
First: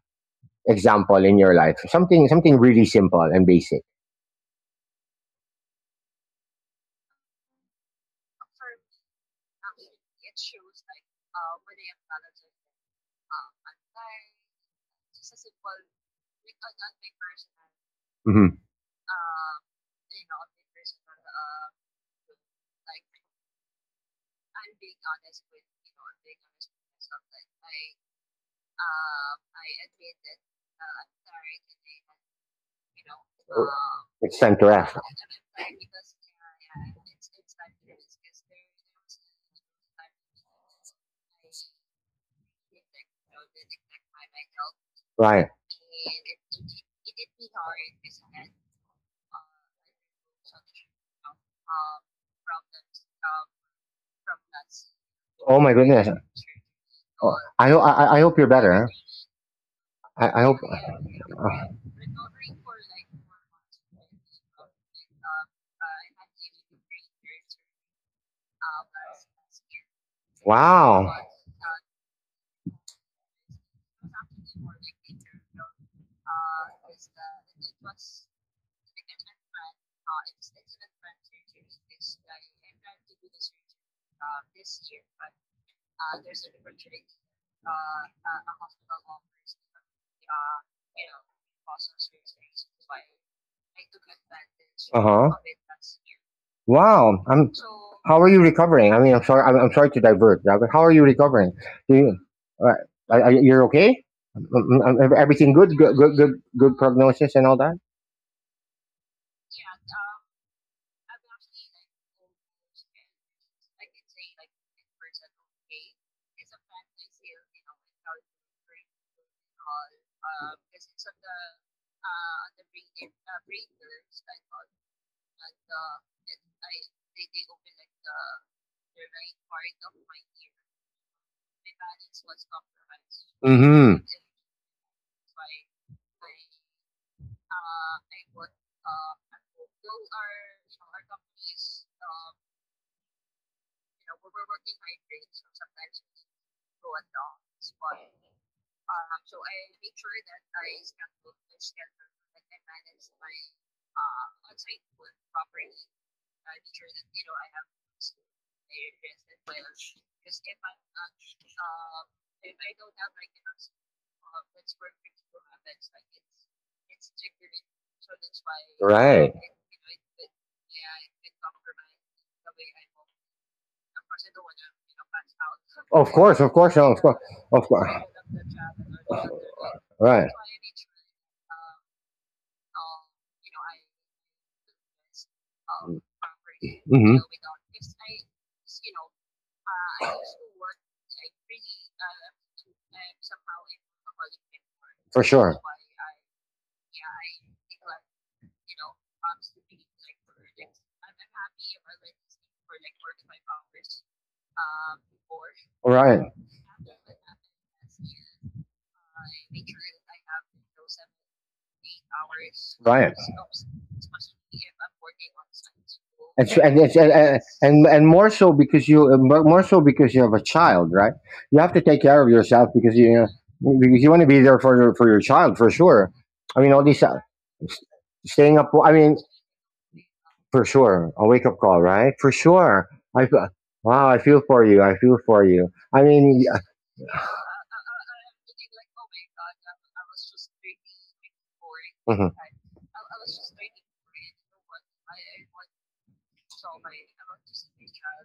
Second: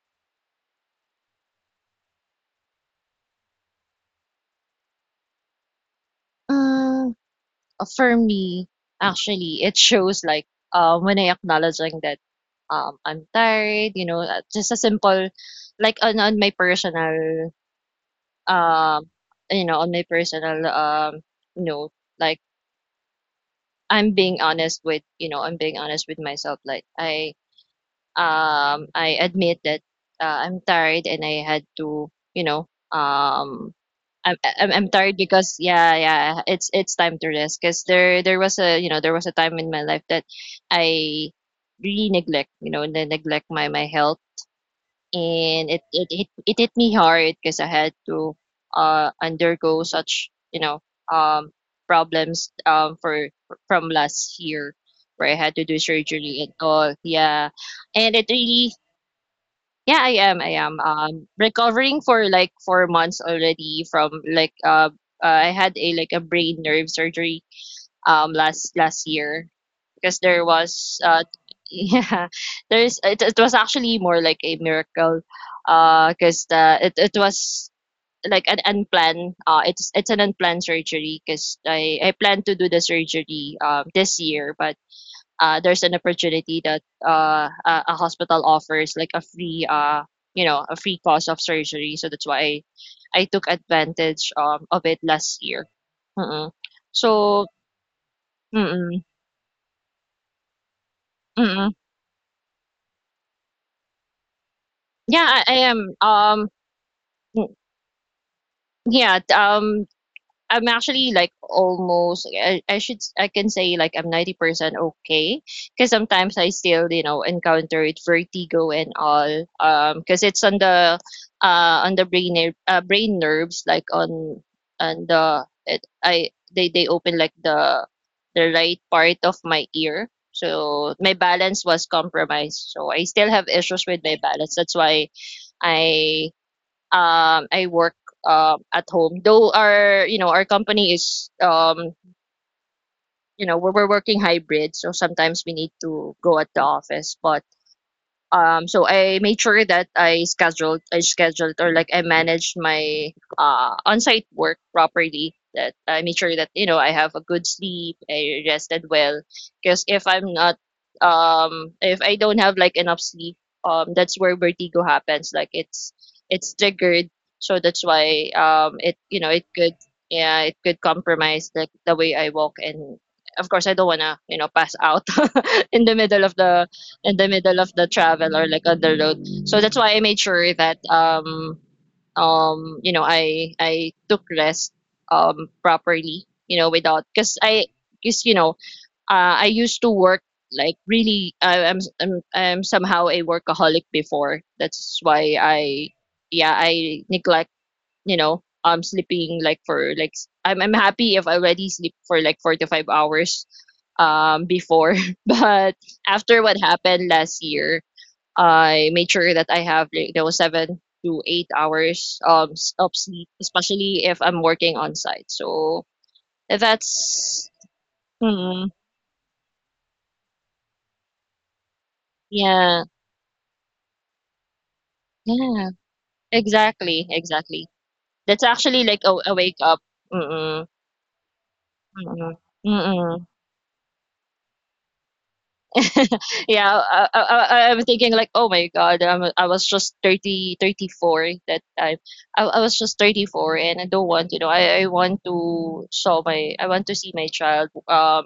example in your life, something, really simple and basic. Mm, for me, actually, it shows like when I acknowledging that I'm tired, you know, just a simple like on my personal Mm-hmm. um on my personal you know, like I'm being honest with, you know, I'm being honest with myself like I admit that I'm tired and I had to, you know, I'm, It's sent I'm I'm direct, tired because yeah, it's time to rest because there was a there was a time in my life that I really neglect, you know, and then neglect my health, right? and it hit me hard because I had to undergo such, you know, problems for from last year where I had to Oh do my goodness! surgery and all. Oh, Yeah, I hope, and it I hope you're really better. Huh? yeah, I am. I I hope. am. Recovering for like 4 months already from like I had a like a brain nerve surgery last year because there was Wow. Yeah, it was actually more like a miracle because it was like an unplanned uh, it's an unplanned surgery because I planned to do the surgery this year, but there's an opportunity that a hospital offers like a free, a free cost of surgery, so that's why I took advantage, of it Uh huh. last year. mm Wow. so I'm. How are you recovering? I mm-mm, mean, I'm sorry. I'm sorry to divert, but how are you recovering? mm-mm. Do you, uh, are, are okay? Yeah, everything I good? am, Good, good, good, good prognosis mm, and all that. yeah. I'm actually like almost I can say like I'm 90% okay because sometimes I still, you know, encountered vertigo and all, because it's on the brain nerves like on the it, I they open like the right part of my ear, so my balance was compromised, so I still have issues Mm-hmm. with my balance. That's why I, I work at home. Though our, you know, our company is, we're working hybrid, so sometimes we need to go at the office. But so I made sure that I scheduled or like I managed my on-site work properly, that I made sure that, you know, I have a good sleep, I rested well, because if I'm not, if I don't have like enough sleep, that's where vertigo happens, like it's triggered. So that's why, it, you know, Right. it could yeah, it could compromise like the way I walk, and of course I don't want to, you know, pass out in the middle of Of the course, no, of in course, the middle of of the course. travel or like on the road. So that's why I made Right. sure that you know, I took rest properly, you know, without Mm-hmm. cuz I cuz you know, I used to work like really, I, I'm somehow a workaholic before. That's For why sure. I yeah, I neglect, you know, sleeping like for I'm happy if I already sleep for like 4 to 5 hours, before but Right. after what happened last year, I made sure that I have like, you know, 7 to 8 hours of Right. sleep, especially if I'm working on site. So And, so, and, it's- that's and more so mm, because you, more so because you have a child, right? You have to take care of yourself, yeah because you know, because you want to be there for for your child yeah, for sure. I mean, all these, exactly exactly, that's staying up, actually I like mean, a wake up mm-mm, for sure. A wake up call, right, mm-mm, for sure. mm-mm. i f- wow, I feel for you. I mean, yeah. Yeah, I am thinking like, oh my God, I was just 30 34 that time. Mhm. I was just 34, and I don't want, you know, I want to show my, I want to see my child, um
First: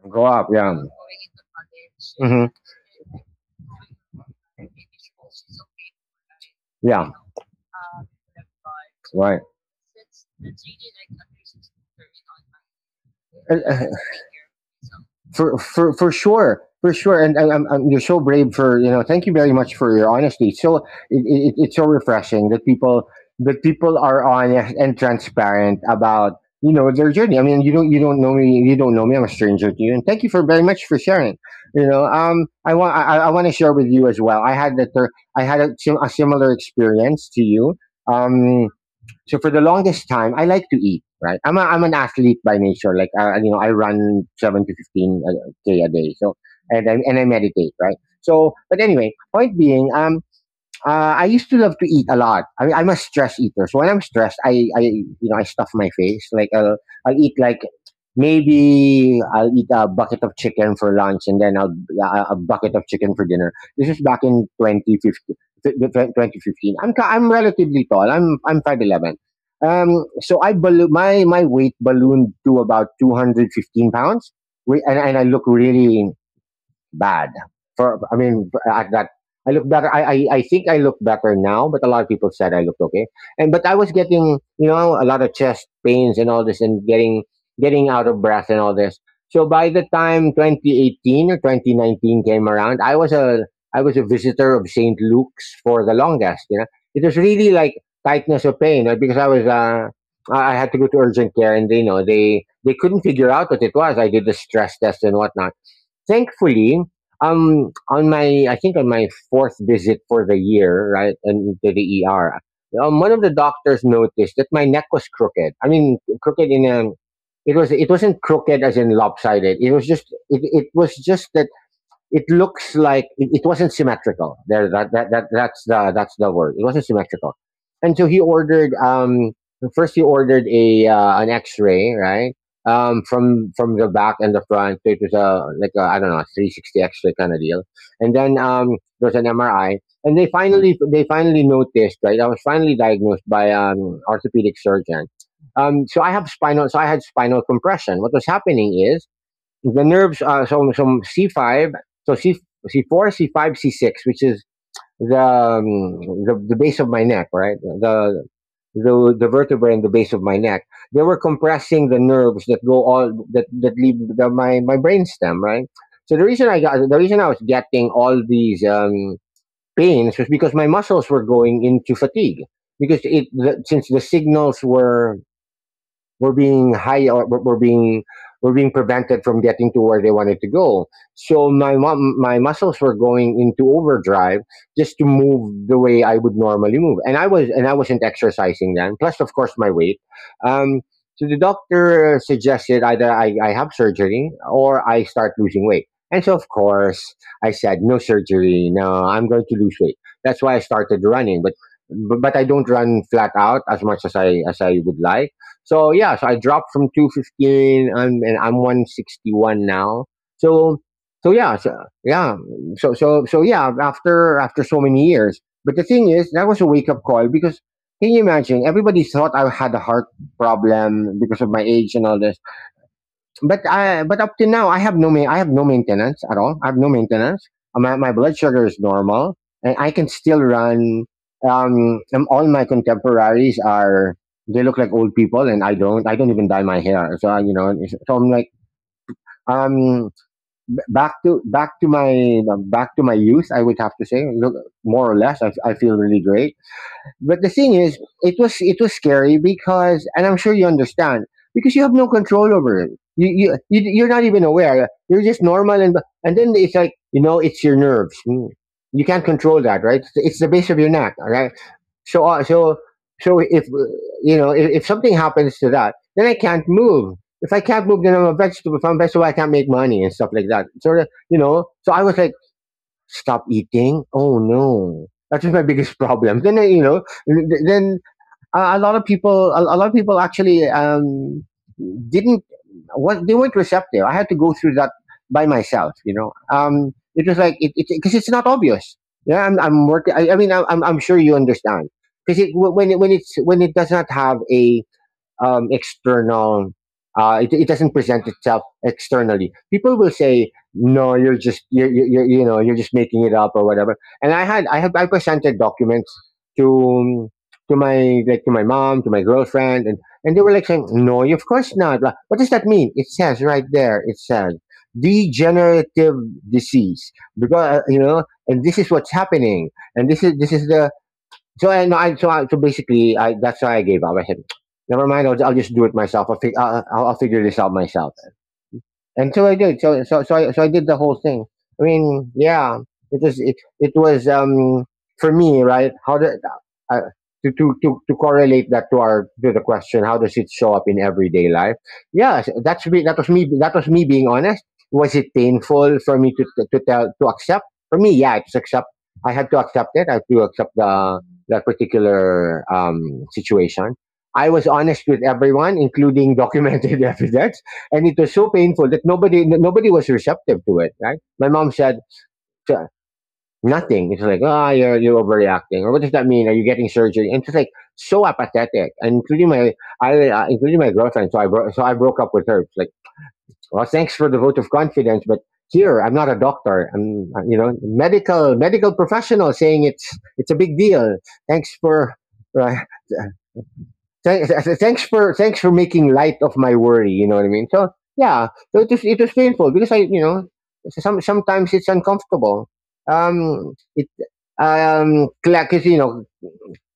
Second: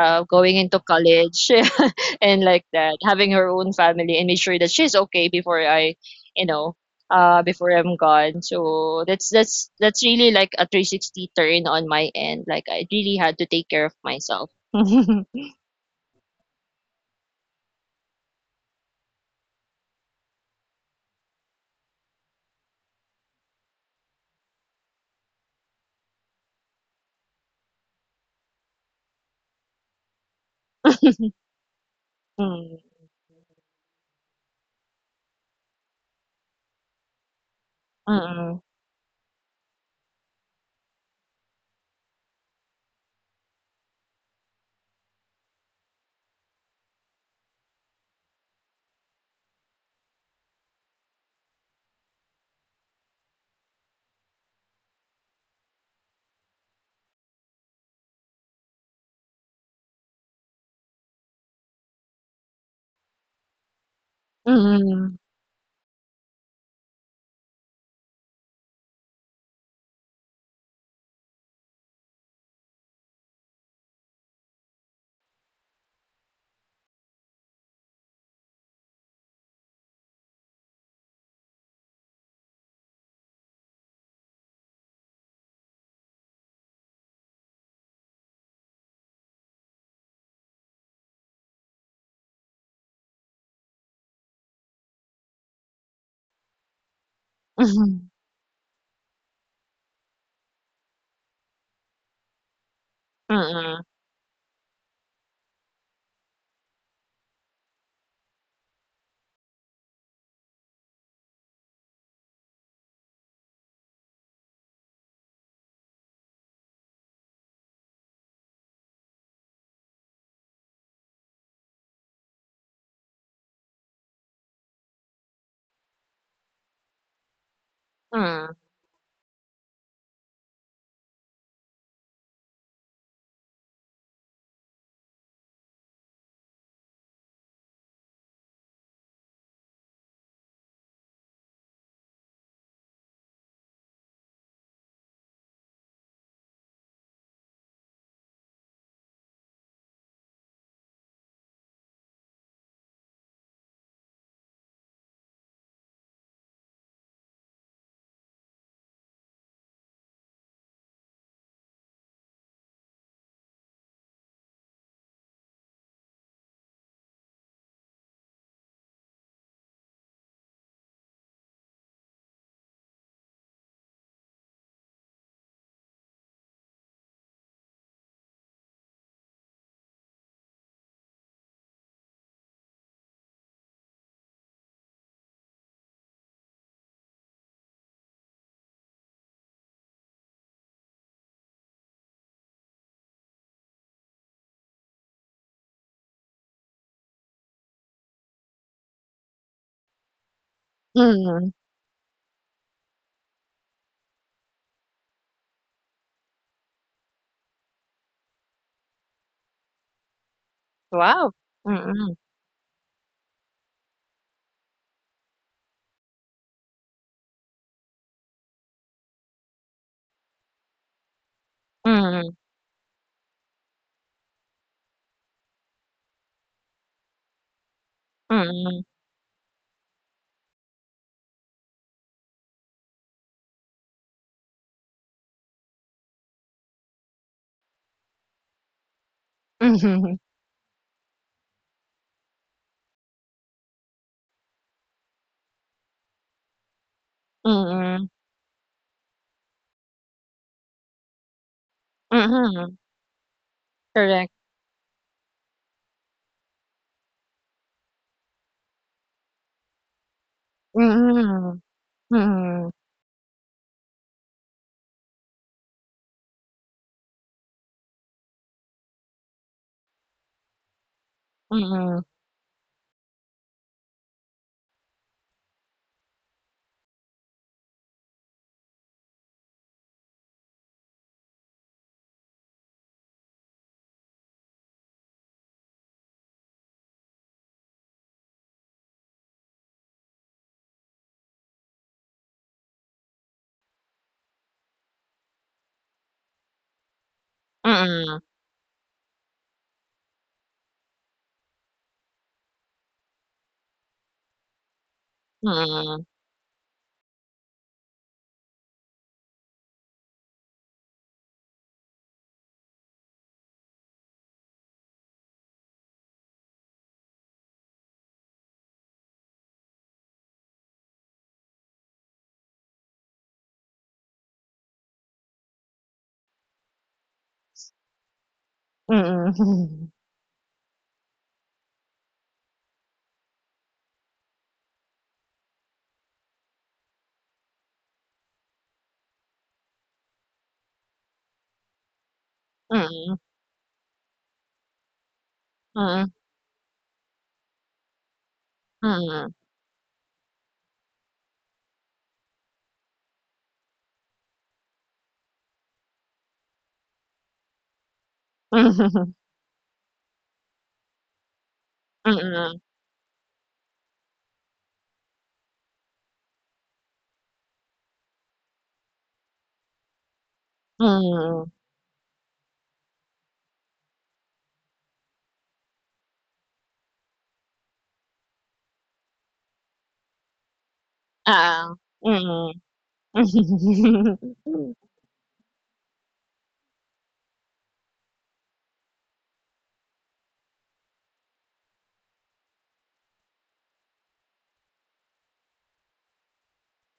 uh, Grow up. going Yeah. into college and Hmm. like that, having her own family, and make sure that she's okay before I, you know, Yeah. Before I'm gone. So that's Right. that's that's really like a 360 turn on my end. Like I really had to take care of myself. For sure, for sure. And you're so brave for, you know, thank you very much for your honesty. It's so refreshing that people are honest and transparent about their journey. I mean, you don't know me, you don't know me. I'm a stranger to you, and thank you for very much for sharing. Mm, I want to share with you as well. I had a similar experience to you. mm, Um so for the longest time, I like to eat. Right, I'm an athlete by nature. Like, you know, I run 7 to 15 k a day. So and I meditate. Right. So, but anyway, point being, I used to love to eat a lot. I mean, I'm a stress eater. So when I'm stressed, I stuff my face. Like, I'll eat like I'll eat a bucket of chicken for lunch. And then, I'll yeah, a bucket of chicken for dinner. This is back in mm. 2015. 2015. I'm relatively tall. I'm 5'11. So I balloon my my weight ballooned to about 215 pounds. Wait, and I look really bad. For, I mean, at that, I look better. I think I look better now, but a lot of people said I looked okay. And but I was getting, a lot of chest pains and all this, and getting, out of breath and all this. So by the time 2018 or 2019 came around, I was a visitor of St. Luke's for the longest. You know, it was really like Mhm. tightness of pain, because I was, I had to go to urgent care, and they you know they couldn't figure out what it Mm. was. I did the stress test and whatnot. Thankfully, on my, I think, on my fourth visit for the year, right, and to the ER, one of the doctors noticed that my neck was crooked. I mean, crooked in a, it wasn't crooked as in lopsided. It was just that it looks like, it wasn't symmetrical. There, that's the word. It wasn't symmetrical, and so he Mm. ordered. First he ordered a an X-ray, right? From the back and the front. So it was, a like a, I don't know, a 360 X-ray kind of deal. And then, there's an MRI, and they finally noticed, right? I was finally diagnosed by an orthopedic surgeon. So I had spinal compression. What was happening is the nerves are, so C5, so C, C4, C5, C6, which is the, um, the base of my neck, right? The vertebra in the base of my neck. They were compressing the nerves, that go all that that leave, the, my brainstem, right? So the reason I was getting all these, pains, was because my muscles were going into fatigue, because, since the signals were, we're being high or we're we're being we're being prevented from getting to where they wanted to go. So my muscles were going into overdrive just to move the way I would normally move, and I wasn't exercising, then plus of course my weight. um, so the doctor suggested either I have surgery, or I start losing weight. And so, of course, I said, no surgery, no, I'm going to lose weight. That's why I started running, Mm. But I don't run flat out as much as I would like. So yeah, so I dropped from 215. I'm 161 now. So Wow! so yeah, so Mm. yeah, so so so yeah. After so many years, but the thing is, that was a wake up call, because can you imagine? Everybody thought I had a heart problem because of my age and all Mm. this, but up to now, I have no maintenance at all. I have no maintenance. My blood sugar is Mm. normal, and I can still run. All my contemporaries are, they look like old people, and I don't. I don't even dye my hair. So I, you know, so I'm like, um Mhm. Back to my back to my youth, I would have to say, look. More or less, I feel really great. But the thing is, Mm. it was scary because, and I'm sure you understand, because you have no control Mhm. over it. You're not Correct. even aware. You're just normal, and then it's like, you know, it's your nerves. Mm. You can't control that, right? It's the base of your neck, all right. Mm. So uh, Mm. so so if, if something happens to that, then I can't move. If I can't move, then I'm a vegetable. If I'm a vegetable, I can't make money and stuff like that. Sort of, you know. So Mm. I was like, stop eating. Oh no, that is my biggest problem. Then you know, th- then a lot of people, a lot of people actually, didn't, what, they weren't receptive. I had to go through that by myself. You know, it was like it, because it's not obvious. Yeah, I'm working. I mean, I'm sure you understand, because it wh- when it, when it's when it does not have a, external. It doesn't Mm. present itself externally. People will say, "No, you're just, you're just making it up or whatever." And I had I have I presented Mm. documents to to my like to my mom, to my girlfriend, and they were like, saying, "No, of course not." Blah. What does that mean? It says right there. It says degenerative disease, because, and this is what's happening, and this is the, so I no, I, so basically, I that's why I gave up. I said, never mind. I'll just do it myself. I'll, fi- I'll figure this out myself, until I did. Mm. So so so I, so I did the whole thing. I mean, yeah, it was for me, right. How did uh, to correlate that to our, to the question. How does it show up in everyday life? Yeah, so that's me. Mm. That was me. That was me being honest. Was it painful Mm. for me to, to tell to accept? For me, yeah, it's accept. Mm. I had to accept it. I had to accept the that particular, situation. I was honest with everyone, including documented evidence, and it was so painful that Mhm. nobody was receptive to it. Right? My mom said, Mm. "Sure, nothing." It's like, ah, oh, you're overreacting, or what does that mean? Are you getting surgery? And it's like, so apathetic, and including my, I including Mm. my girlfriend. So Oo. I bro- so I broke up with her. It's like, well, thanks for the vote of confidence, but here, I'm not a doctor. I'm, medical professional, saying it's a big deal. Thanks for. Mm. Right. Thanks for making light of my worry. You know what I mean? So yeah, so it was painful, because, I you know some sometimes it's uncomfortable. Um, it 'Cause, you know,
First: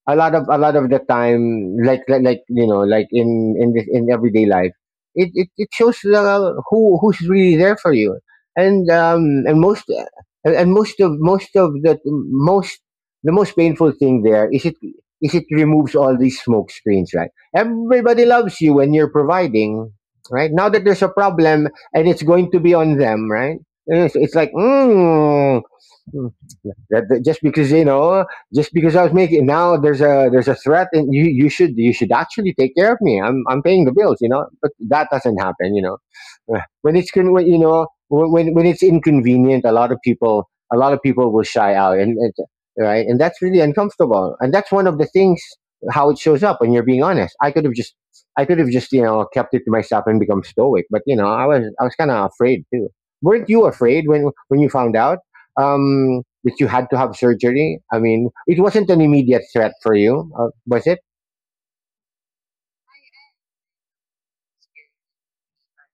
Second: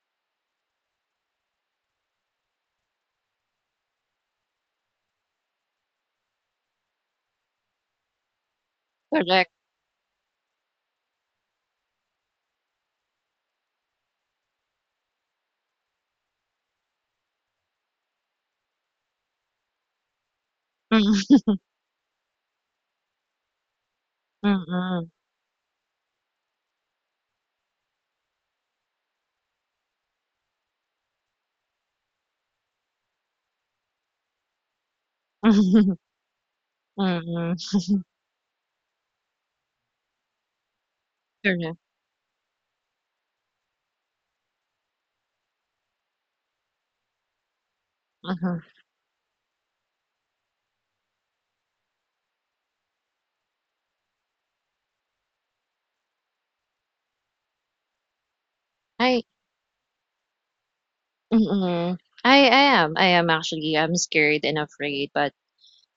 a lot of the time, like, in this, in everyday life, it shows, who's really there for you, and, Correct. Most of the, most the most painful thing there is, it removes all these smoke screens, right? Everybody loves you when you're providing. Right, now that there's a Mm. problem, and it's going to be on them, right. And it's like, Mm. mm, that just because, just because I was making, now there's a threat, and you should, you should actually take care of me. I'm, paying the bills, you know. But that doesn't happen, you know. When it's con- when, Mm. you know when it's inconvenient, a lot of people will shy Correct. out, and right, and that's really uncomfortable, and that's one of the things, how it shows up when you're being honest. I could Mhm. have just, you know, kept it to myself and become stoic, but, you know, I was kind of afraid too. Weren't you afraid when, you found out, that you had to have surgery? I mean, it wasn't an Ay. immediate threat for you, was it? Mm. I am actually. I'm scared and afraid, but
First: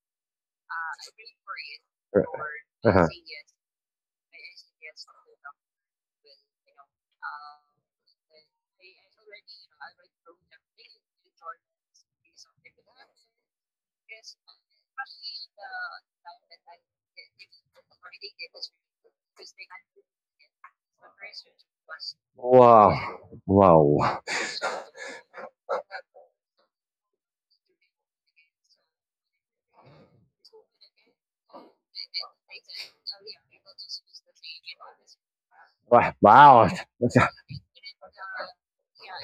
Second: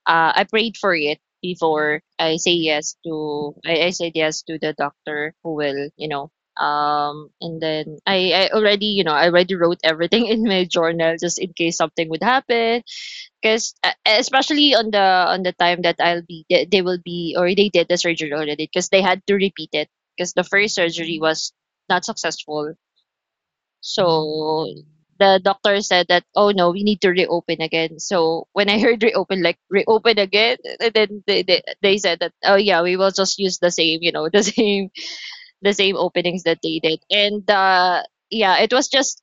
I prayed for it before I say yes Uh-huh. to I said yes to the doctor who will, you know, and then I already, you know, I already wrote everything in my journal just in case something would happen, because especially on the time that I'll be they will be or they did the surgery already, because they had to repeat it because the first surgery was not successful. Wow. Wow. So the doctor said that, "Oh no, we need to reopen again." So when I heard reopen, like reopen again, and then they said that, "Oh yeah, we will just use the same, you know, the same Wow. openings that Wow. they did." And yeah, it was just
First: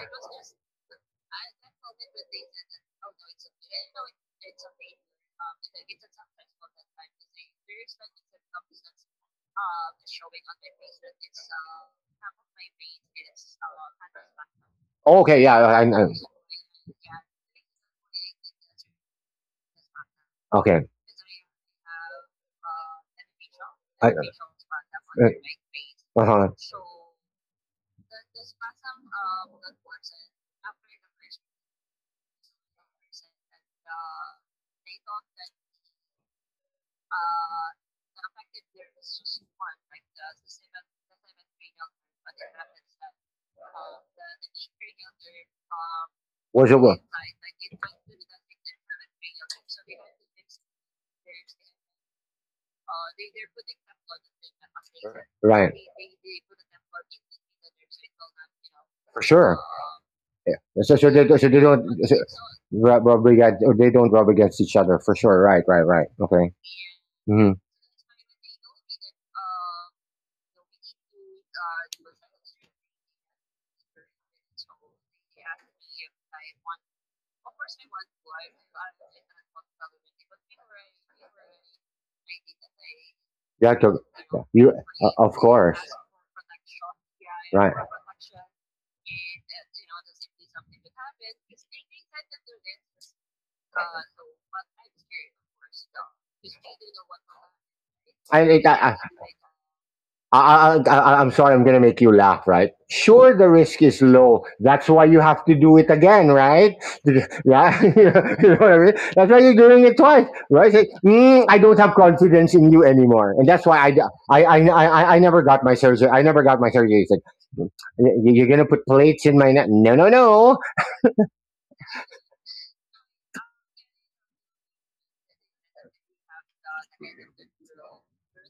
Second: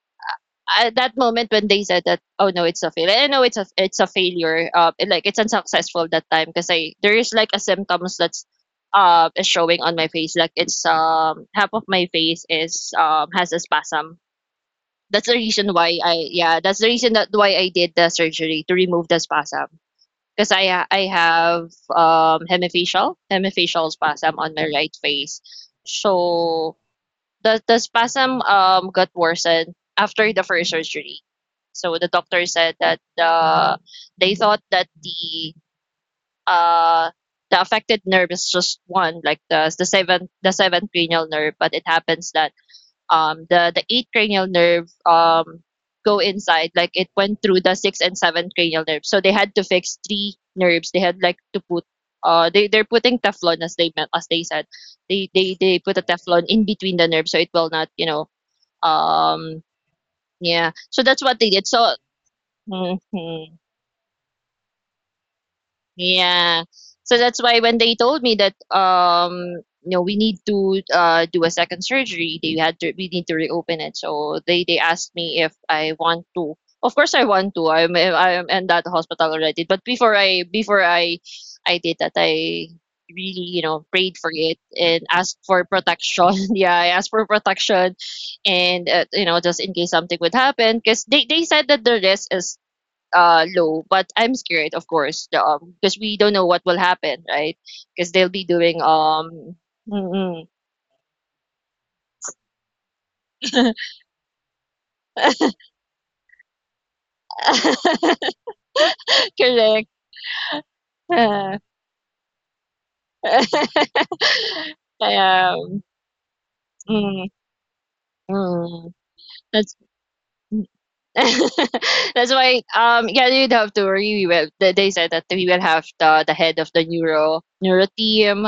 at that moment when they said that, "Oh no, it's a failure." I know it's a failure. Like, it's unsuccessful that time because I there is like a symptoms that's is showing on my face like it's, half of my face is, has a spasm. That's the Okay. Yeah. reason why I yeah, that's the reason that why I did the surgery to remove the spasm. Because Okay. I have hemifacial I, spasm on my right face. uh, uh-huh. So the spasm, got worsened after the first surgery. So the doctor said that they thought that uh the affected nerve is just one, like the the seventh cranial nerve, but it happens that, the eighth cranial nerve, go Was inside, it like wa- it went through the sixth and seventh cranial nerves, so they had to fix three nerves. They had like to put they, they're putting teflon, as they said, right? they put a teflon in between the nerves, so it will not, you know, For sure. um Yeah. yeah, So, so so, that's they, what so they they did. don't So rub mm-hmm. against, or they don't rub against each other for sure. Right. Right. Right. Okay. Yeah. So that's hmm why when they told me that, um, you know, we need to do a second surgery, they had to we need to reopen it. So they asked me if I want to. Of course I want to. I'm in that hospital already. But before I did that I really, you Yeah, know, prayed for it you and of asked for course, protection. Yeah, I asked for right? protection, and you know, just in case something would happen, because they said that the risk is low, but I'm scared, of course, because we don't know what will happen, right? Because they'll I, be I, I, doing I, mm-mm. I'm sorry, I'm gonna make you laugh, right? Sure, the risk is low. That's why you have to do it again, right? Yeah, you know what I mean. That's why you're doing Correct. it twice, right? Say, "Mm, I Yeah, don't have confidence in you anymore, and that's why I, d- I never got my surgery. I never got my surgery. It's like, mm, you're gonna put mm. plates in my neck? That's No, no, no. that's why, yeah, you'd have to worry. We will they said that we will have the head of the neuro team,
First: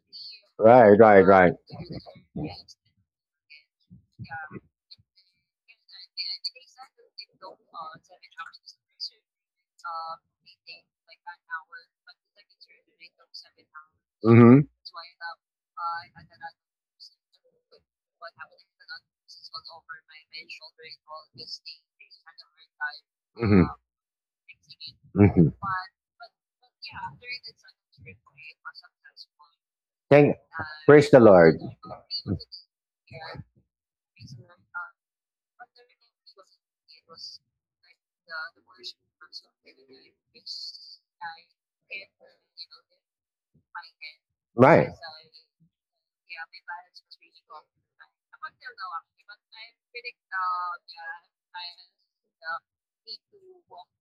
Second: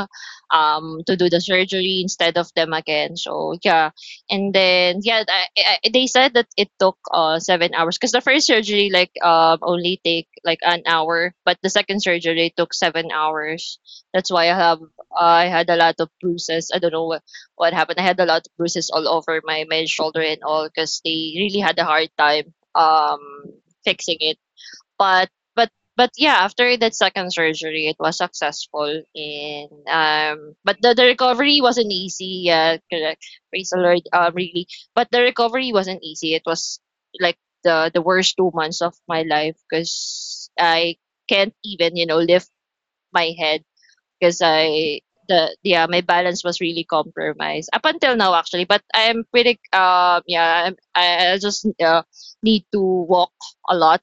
Right, to right, do the right. surgery instead of them again. So yeah, and then yeah, they said that it took 7 hours, because the first surgery like, um, only take like an hour, but the second surgery took 7 hours. That's why hmm I had a lot of bruises. I don't know what happened. I had a lot of bruises all over my shoulder and all because they really had a hard time, um hmm fixing it. But hmm but but yeah, after that second surgery, it was successful in Thank, um. But the praise the Lord. recovery wasn't easy. Yeah, correct. Praise the Lord. Really. But the recovery wasn't easy. It was like the worst 2 months of my life because I can't even, you know, lift my head. 'Cause Right, I the yeah, my balance was really compromised up until now, actually, but I'm pretty, yeah, I just, need to walk a lot.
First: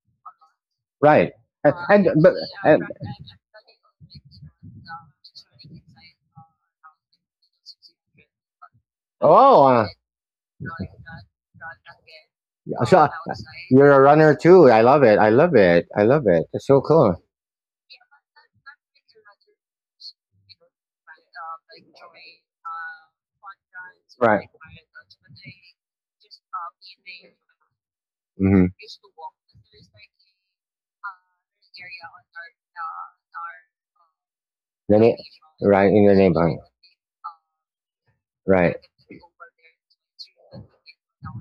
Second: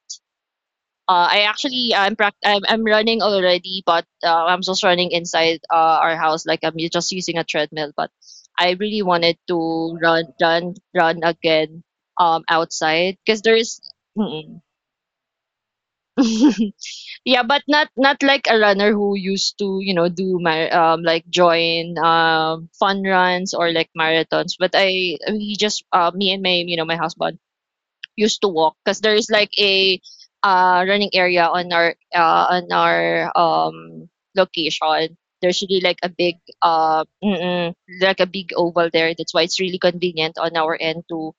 Right. I actually But I'm running already, but, I'm just running inside, our house, like, I'm u just using a treadmill, but I really wanted oh, uh, to run run run again, so outside because there is you're a runner mm. too. I love it. I love it. I love it. It's so cool. Yeah, but not not like a runner who used to, you know, do my, um, like join, um, fun runs or like Right. marathons. But I we just, uh, me and my, you know, my husband used to walk hmm because there is like a running area on our on our, um, The location. There's na- really right like in a your big neighborhood. Like a big Right. oval there. That's why it's really convenient on our end to,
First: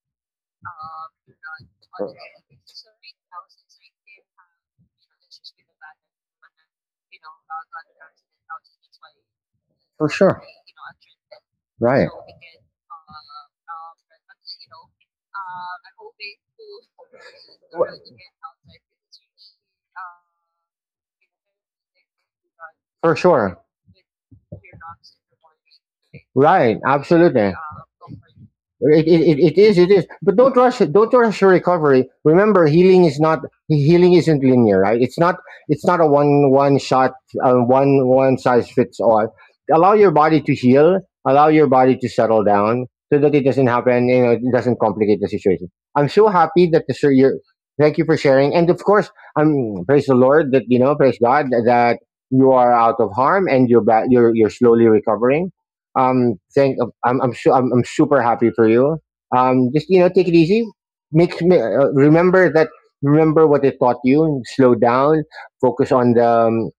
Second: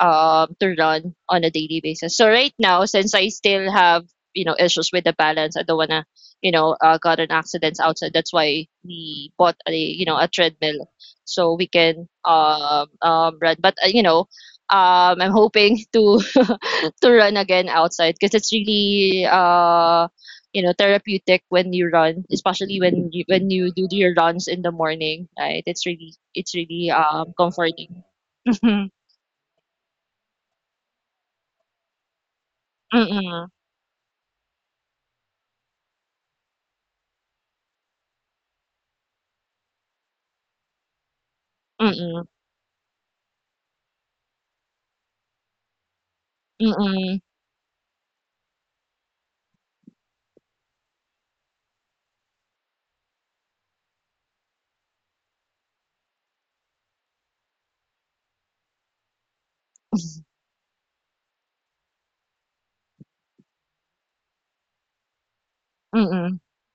to run on a daily basis. So right now, since I still have, you know, issues with the balance, I don't wanna, you know, got an accidents outside. That's why we bought a, you For know, a sure. treadmill so we Right. can, run. But you know. I'm hoping to to run again outside because it's really, you know, therapeutic when you run, especially For when sure. you do your runs in the morning, right? It's really Right. Absolutely. comforting. It is but don't rush it. Don't rush your recovery. Remember, healing is not, Mm-hmm. healing isn't linear, right? It's not, it's not a one shot, one size fits all. Allow your body to heal, allow your body to Mm, settle down so that it doesn't happen, you know, it doesn't complicate the situation. I'm so happy that the sir mm, you thank you for sharing, and of course, I'm praise the Lord that, you know, praise God that you are out of harm and you're back, you're slowly recovering. Thank. I'm, I'm super happy for you. Just, you know, take it easy. Remember that, remember what they taught you. And slow down. Focus mm.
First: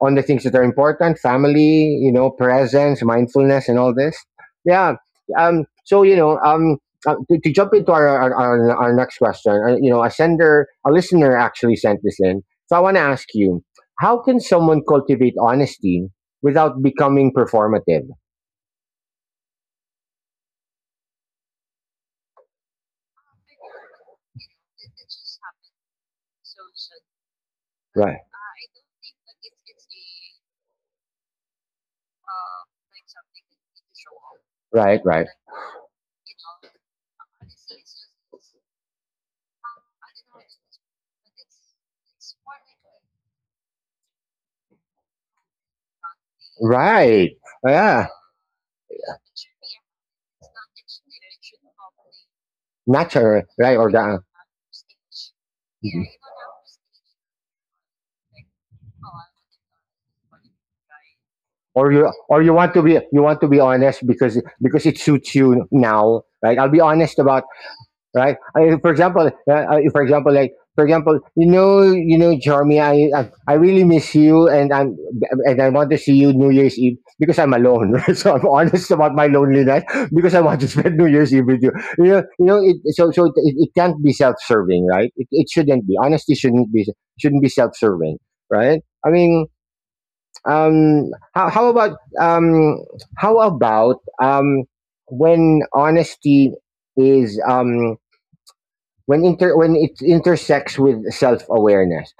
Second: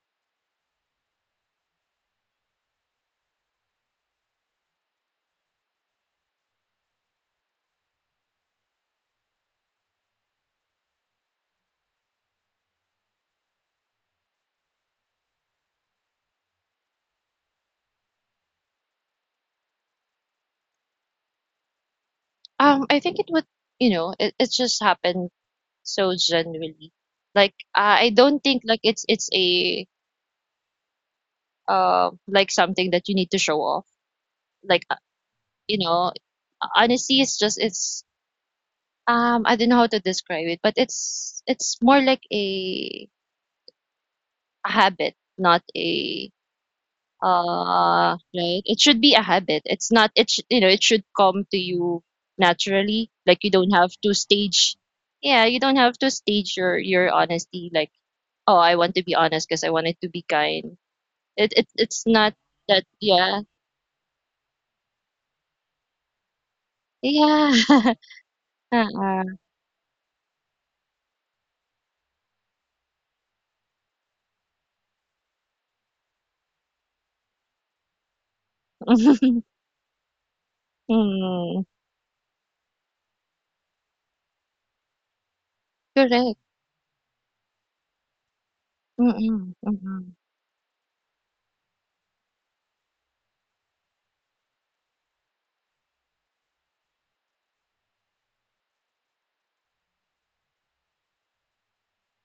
on the things that are important: family, you know, presence, mindfulness, and all this. Yeah. Um. So you know. Um. To jump into our next question, you know, a listener actually sent this in. So I want to ask you, how can someone cultivate honesty without becoming performative? I think it would it just happened so genuinely. Like, I Right. don't think, like, it's something that you need to show off. Like, Right, right, you know, honesty is I don't know how to describe it, but it's more like a habit, not a. right. Yeah, Right. It should be a habit. It's not. It sh- you know. It should come to you naturally. Like, natural, you don't right? have Or to the stage. Yeah, you don't have Mhm. to stage your honesty. Like, oh, I want to be honest because I wanted to be kind. It it Or it's you, not or you want to that. be you want Yeah. to be honest because it suits you now, right? I'll be honest about, Yeah. right? For Uh-uh. example, for example, you know, Jeremy, I really miss you, and I'm and I want to see you New Year's Eve because I'm alone. So I'm honest about my loneliness because I want to spend New Year's Eve Mm, with you. You know, it, so so It can't be self-serving, right? It shouldn't be. Honesty correct. shouldn't be, shouldn't be self-serving, right? I Mm-mm, mean, mm-mm, how about, how about um, when honesty is when it intersects with self awareness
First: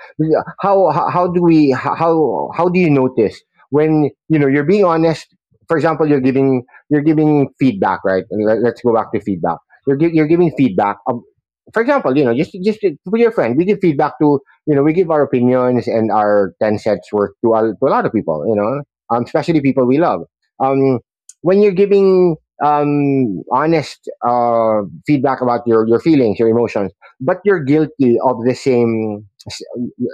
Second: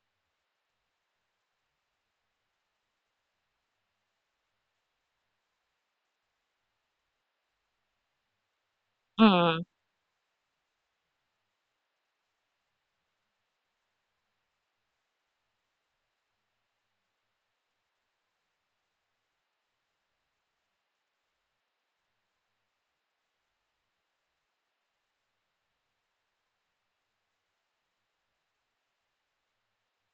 how do we, how do you notice when you know you're being honest? For example, you're giving, you're giving feedback, right? And let's go back to feedback. mm-mm, You're giving feedback, for example, you know, just to your friend. We give feedback to, you know, we give our opinions and our 10 cents worth to, to a lot of people, you know, especially people we love. Um, when you're giving honest feedback about your feelings, your emotions, but you're guilty of the same,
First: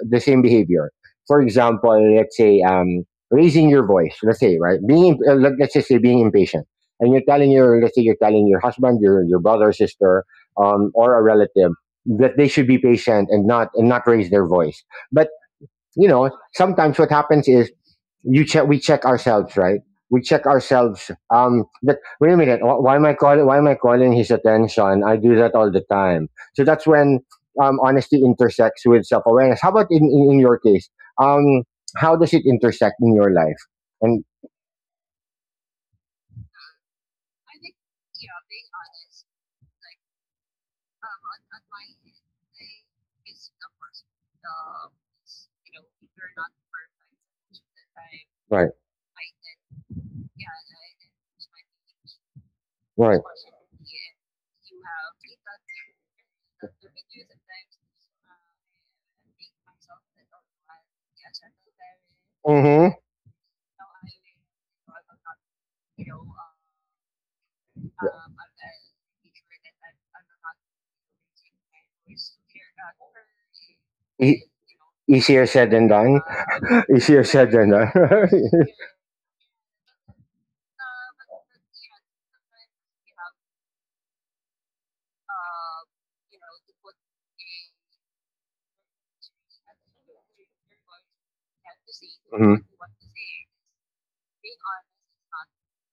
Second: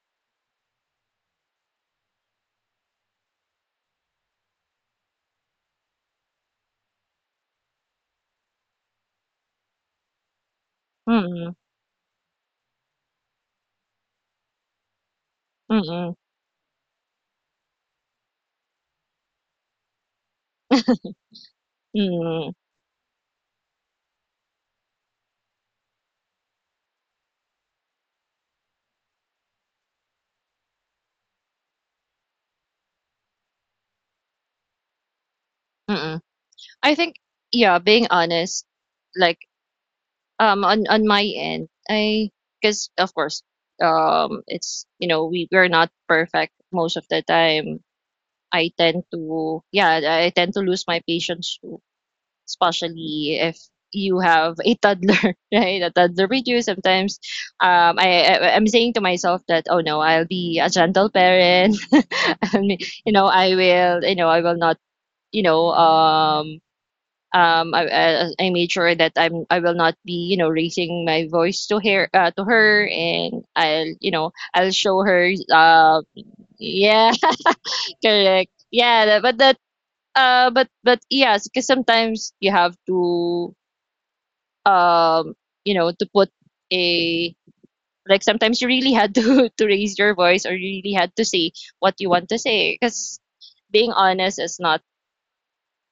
the same behavior. For example, let's say raising your voice. Let's say, right, being let's just say being impatient, and you're telling your, let's say you're telling your husband, your brother, sister, or a mm-mm, relative that they should be patient and not, and not raise their voice. But, you mm-mm, know, sometimes what happens is you check, we check ourselves, right? We check ourselves, um, that wait a minute, why am I calling his attention? I do that all the time. So that's when honesty intersects with self-awareness. How about in your case, um, how does it intersect in your life? And mm-mm. I think, yeah, being honest, like, on my end, I because of course, it's, we're not perfect most of the time. i right, tend to yeah i tend to lose my patience too, right. especially if you have a toddler, right, a toddler with you sometimes. I'm saying to myself that, oh no, I'll be a gentle parent, and I will not. you know um Mm-hmm. I made sure that I will not be raising my voice to her, to her, and I'll e- I'll show her. Easier said than done. Yeah. Easier said than done. Correct. Yeah, that- but that but yes, because sometimes you have to um you know to put a like sometimes you really had to to raise your voice, or you really had to say what you want to Mhm. say, because being honest is not,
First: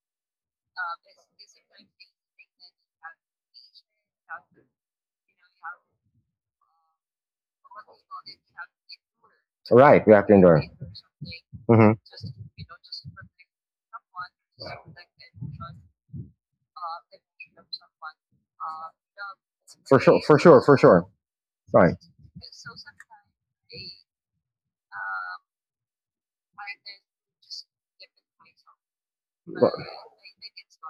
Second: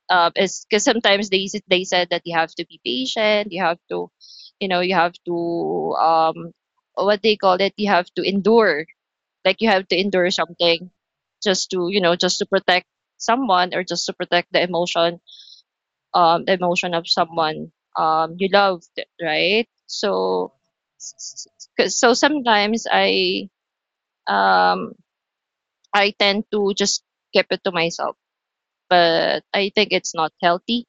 is because sometimes they said that you have to be patient, you have to, you know, you have to um, what they call it, you have to endure, like you have to Right, we have endure to endure. something, just to, Mm-hmm. you know, just to protect someone, or just to protect the emotion of someone, you loved, right? For sure, for So, sure, for sure. Right, sometimes um I tend to just keep it to myself, but I but- think it's not healthy,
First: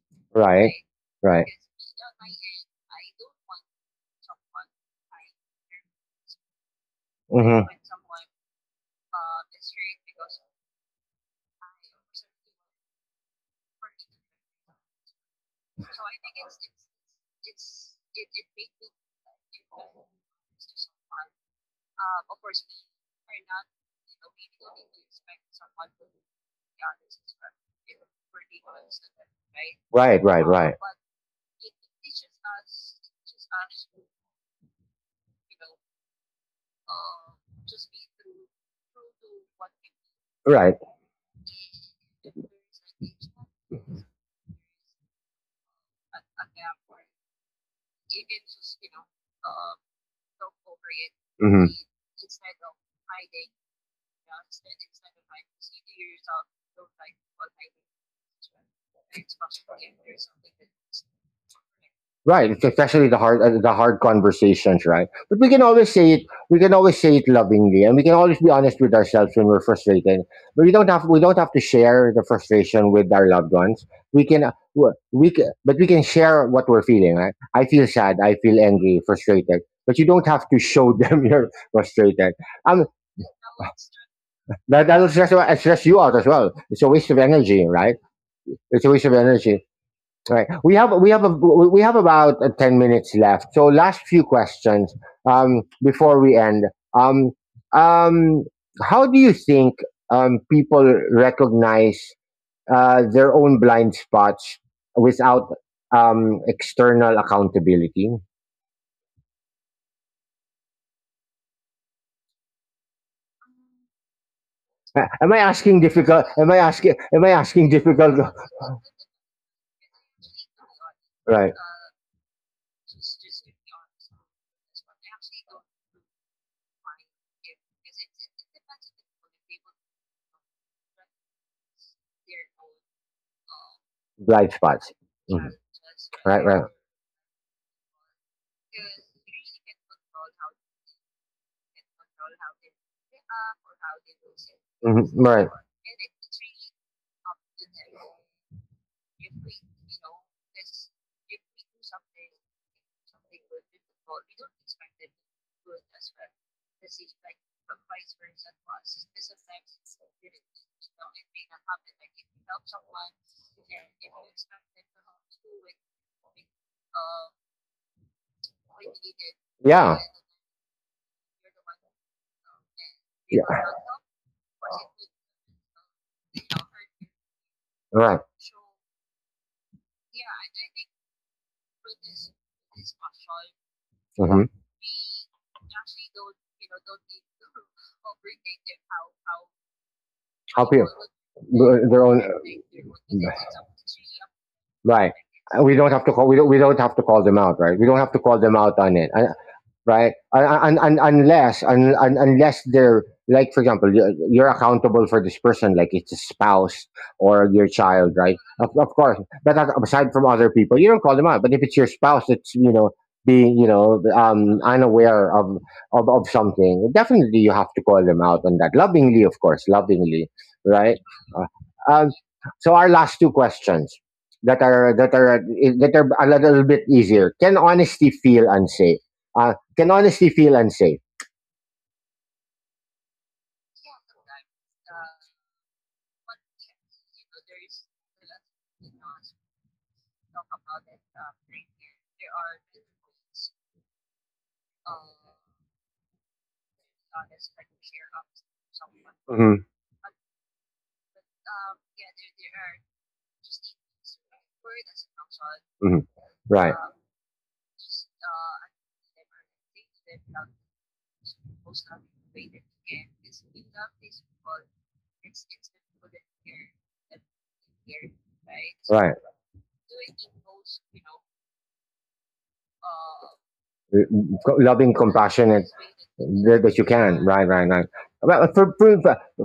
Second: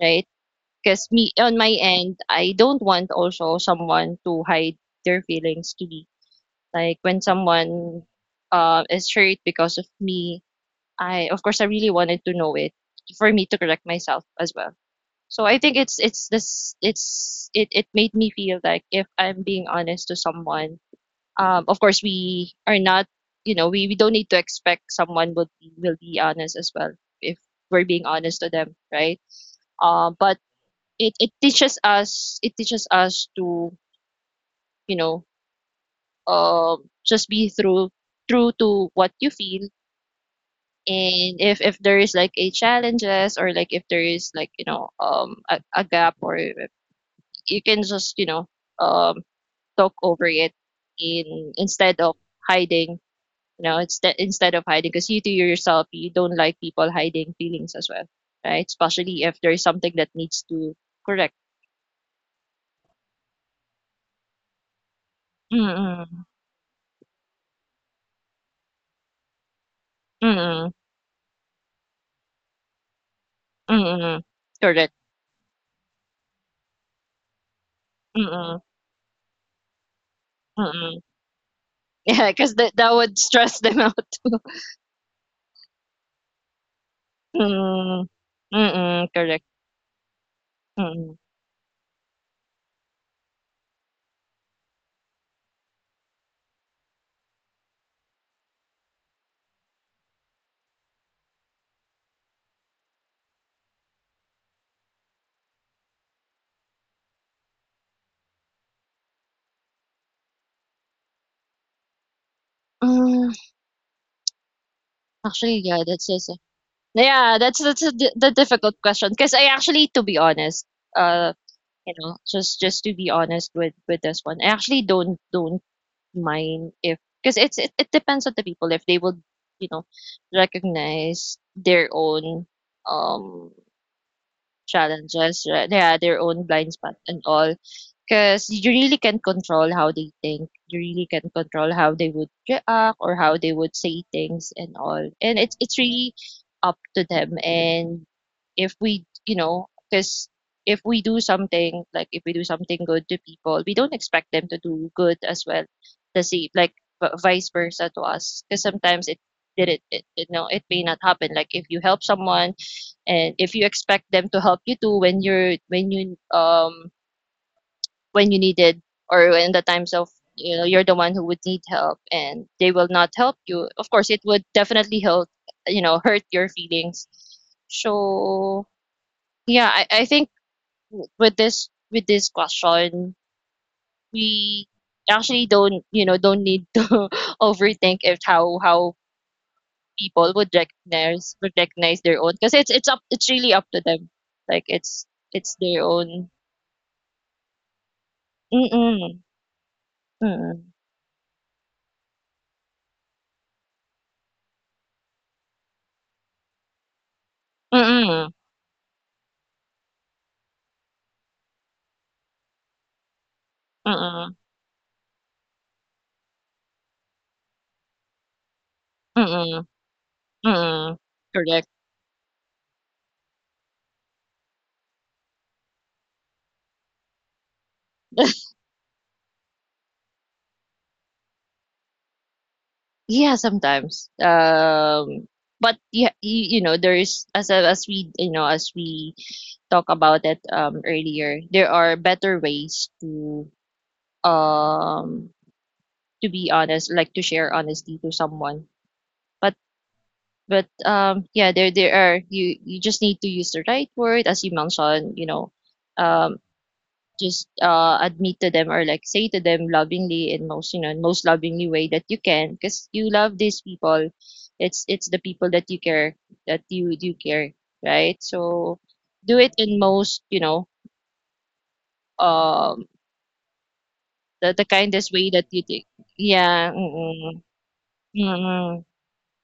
right? right, Because me, right. on my end, I don't want also someone to hide their feelings to me. Like when Mm-hmm. someone, is hurt because of me, I of course I really wanted to know it, for me to correct myself as well. So I think, it's this it's it it made me feel like if I'm being honest to someone, of course we are not, we don't need to expect someone will be honest as well if we're being honest to them, right? Right, But right, right, it teaches us to, you know just be through true to what you feel. right. And if there is like a challenges, or like if there is like, a gap, or if- you can just, um talk over it, in Mm-hmm. instead of hiding, instead of hiding, because you, to yourself, you don't like people hiding feelings as well, right, especially if there is something that needs to correct. Right, it's especially the hard conversations, right? But we can always say it. Mm-mm, We can always say it lovingly, and we can always be honest with ourselves when we're frustrated. But mm-mm, we don't have to share the frustration with our loved ones. mm-mm. We can Correct. we can, but we can share what we're feeling. Right? I feel sad. I feel Mm, angry, frustrated. But you don't have to show mm. them you're frustrated. Because that Um, that would stress them out. that that'll stress, stress you out as well. It's a waste of energy, right? Mm. It's a waste Mm, of correct. energy. Right. We Mm-mm. Mm. have a, we have about 10 minutes left. So last few questions before we end. Um, um, how do you think people recognize their own blind spots without external accountability? Hmm, am I actually, asking difficult? Am I asking? Am I yeah, asking that's a di difficult? the difficult question. Because I actually, to be honest, uh, Right. you know, just to be honest with this one, I actually don't mind if, because it depends on the people if they would, you know, recognize their own, um, Blind spots. challenges, Mhm. right? Yeah, their Right. own Right. blind spot and all. Because you really can control how they think. You really can control how they would react or how they would say things and Mhm. all. And Right. it's really up to them. And if we, you know, because if we do something like if we do something good to people, we don't expect them to do good as well. The same, like, vice versa to us. Because sometimes, it did it, it, it, no, it may not happen. Like if you help someone, and if you expect them to help you too, when you needed, or in the times Yeah. of, you know, you're the one who would need help and they will not help Yeah. you. Of course it would definitely, help hurt your feelings, Right. so yeah, I think with this question Mhm. we actually don't you know don't need to overthink if, how people Help you. Would Their recognize their own, their own, because it's really up to them. Like, right? it's We their don't have to call. own. We don't. We don't have to call them out, right? We don't have to call them out on it. Mm-mm, I, right? mm-mm, And, unless un, un, unless they're like, for example, you're accountable for this person, like it's a spouse or your child, right? mm-mm, Of course, but aside from other people, you don't call them out. But if it's your spouse, that's, you know, being, you know, mm-mm, unaware of something, definitely you have to call them out on that lovingly, of course, mm-mm. lovingly, right? Mm, correct. Uh, um, so our last two questions that are that are that are a little bit easier. Can honesty feel unsafe? Can honestly feel unsafe. Yeah, sometimes. But yeah, you know, there is, as we, as we talk about it earlier, there are better ways to, um to be honest, like to share honestly to someone. But Mm-hmm. but yeah, there are, you just need to use the right word, as you mentioned, you know, Mm-hmm. um Right. Just, admit to them, or like say to them lovingly, in most, in most lovingly way that you can, because you love these people. It's the people that you care, that you do care, right, so right. Right. do it in most, um the Loving, kindest way that compassionate, you think. that, Yeah. that you can. Mm-mm, Right, right, right. Well, mm-mm, for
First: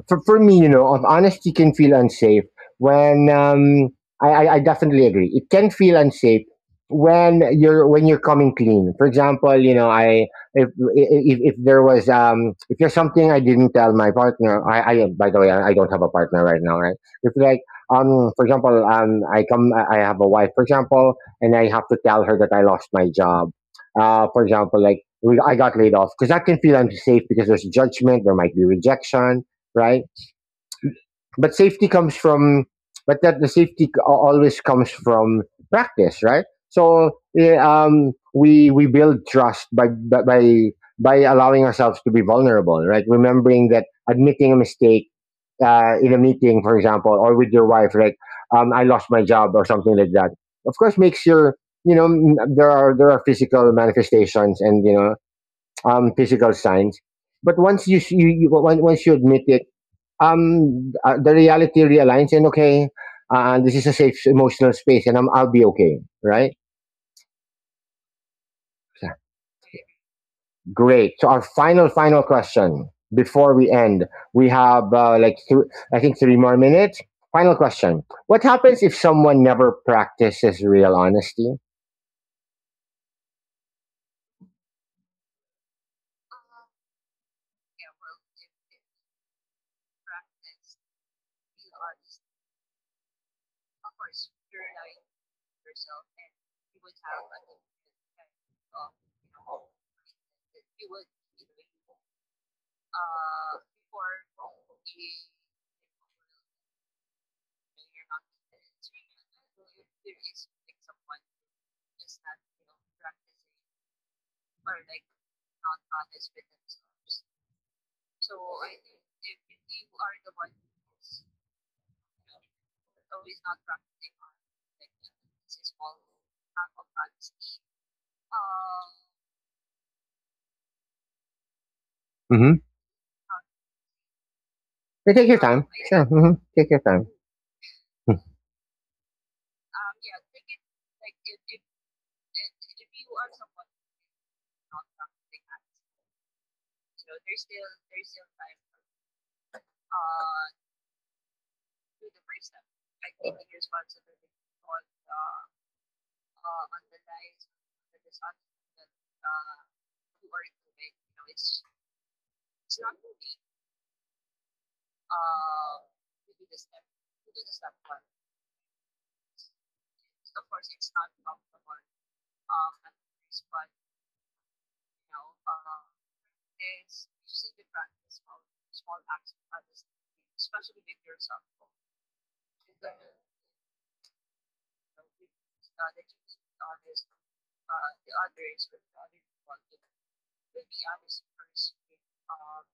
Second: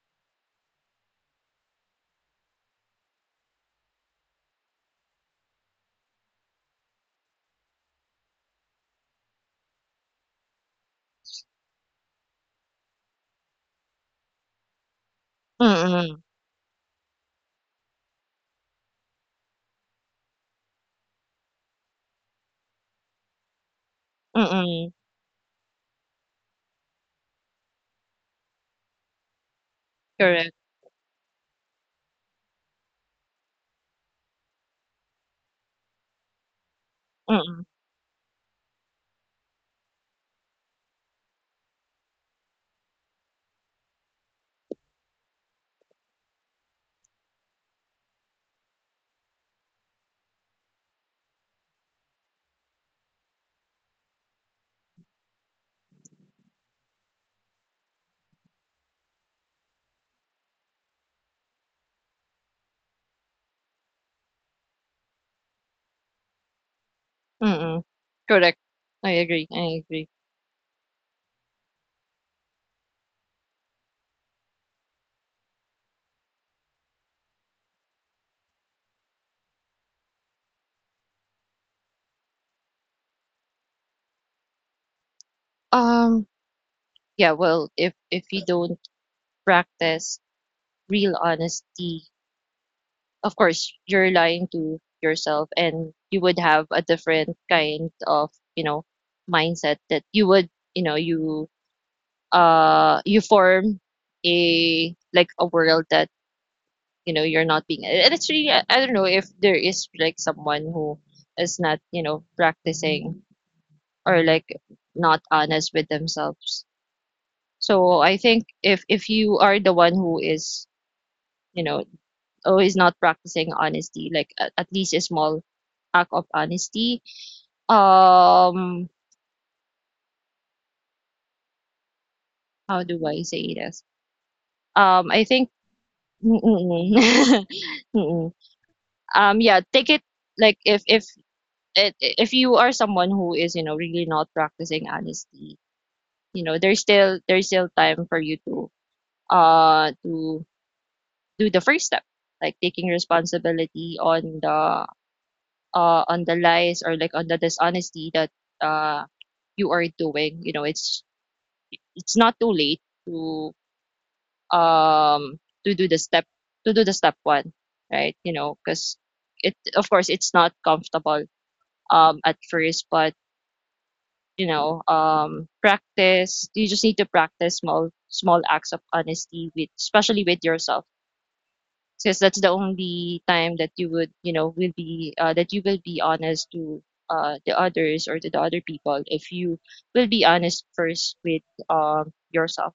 for for me, you know, of honesty can feel unsafe when I definitely agree. It can feel unsafe when you're, when you're coming clean. For example, you know, I if if there was um, if there's something I didn't tell my partner, I by the way, I don't have a mm-mm, partner right now, right? If like um, for example um, I come I have a wife, for example, and I have to tell her that I lost my job for example, mm-mm, like I got laid off, because I can feel unsafe because there's judgment, there might be rejection, right? correct. But safety comes from, but that the safety c- always comes from practice, right? So yeah, Mm-mm, we build trust by allowing ourselves to be vulnerable, right? Remembering that admitting a mistake in a meeting, for example, or with your wife, like I lost my job or something like that. Of course, makes your, you know, there are, there are physical manifestations and, you know, physical signs. But once you, once you admit it, the reality realigns and okay, this is a safe emotional space, and I'll be okay, right? mm-mm, correct. I agree. Great. So our final final question before we end, we have like I think three more minutes. Final question: What happens if someone never practices real honesty? um yeah, well, if you don't practice real honesty, of course you're lying to yourself, and you would have a different kind of, you know, mindset that, you would you know you you form a, like, a world that, you know, you're not being. And it's really, I don't know if there is, like, someone who is not, you know, practicing, or like, not honest with themselves. So I think, if you are the one who is, you know, always not practicing honesty, like, at least a small act of honesty. Um, Mm-hmm. how do I say this? I Take your think, time. Sure. Hmm. mm, Take your mm, time. mm. Mm, mm. Yeah, take it, like, if you are someone who is, you know, really not practicing honesty, you know, there's still time for you to, to do the first step, like taking responsibility on, the on the lies, or like on the dishonesty that, uh, you are doing, you know. It's not too late to, um to do the step, to do the step one, right, you know, because, it of course it's not comfortable, at first, but, practice you just need to practice small acts of honesty with, especially with yourself, since that's the only time that, you would you know will be, that you will be honest to, the others, or to the other people if you will be honest first with, yourself.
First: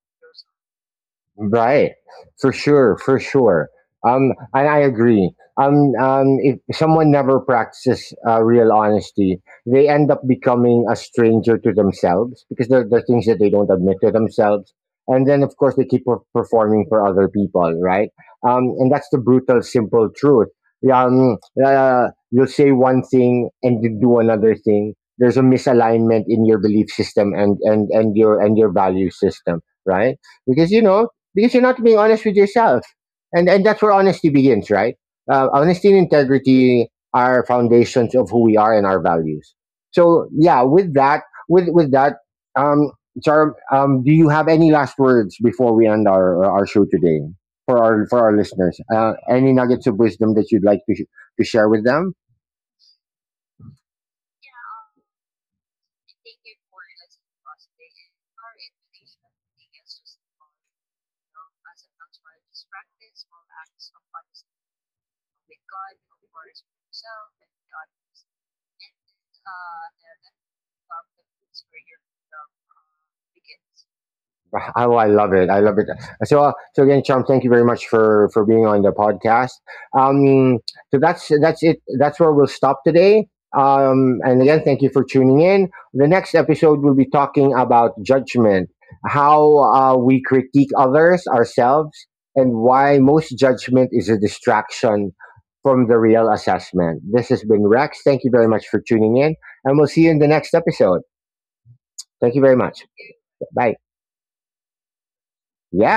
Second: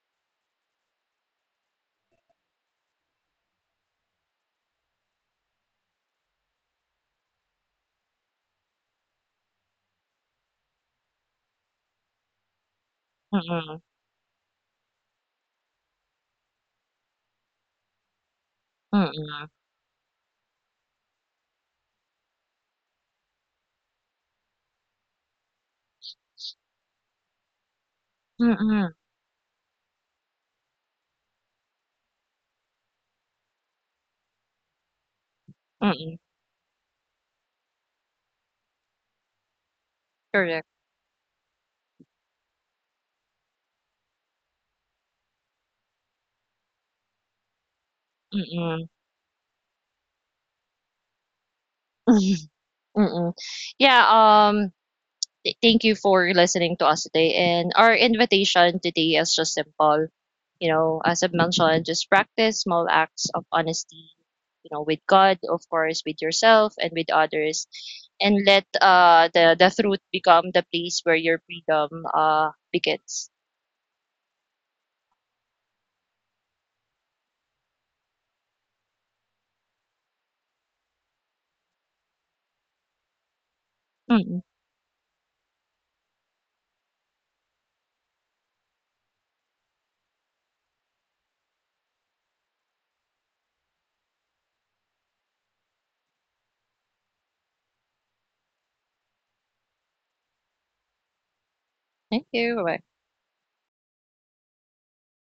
Right. For sure, for sure. And I agree. If someone never practices real honesty, they end up becoming a stranger to themselves because there are things that they don't Mm-mm, admit to themselves. And then, of course, they keep performing for other people, right? And that's the mm-mm, brutal, simple truth. Um, you'll say one thing and you do another thing. There's a misalignment in your belief system and your, and your mm-mm, value system, right? Because, you know, because you're not being honest with yourself, and that's where honesty begins, right? Honesty and mm-mm, integrity are foundations of who we are and our values. So yeah, correct. With that, um, Char, do you have any last words before we end our show today for our, for our listeners? Mm-mm, Any nuggets of wisdom that you'd like to to share with them? mm-mm. Yeah. um Thank you for listening to us today. And our invitation today is just simple. You know, as I've mentioned, just practice small acts of honesty, you know, with God, of course, with yourself and with others. And let, the truth become the place where your freedom, begins. Oh, I love it. I love it. So, so again, Chum, thank you very much for being on the podcast. Um, so that's it. That's where we'll stop today. And Mm. again, thank you for tuning in. The next episode, we'll be talking about judgment, how we critique others, ourselves, and why most judgment is a distraction from the real assessment. This has been Rex. Thank you very much for tuning in, and we'll see you in the next episode. Thank Thank you very you. Bye. much. Bye. Yeah.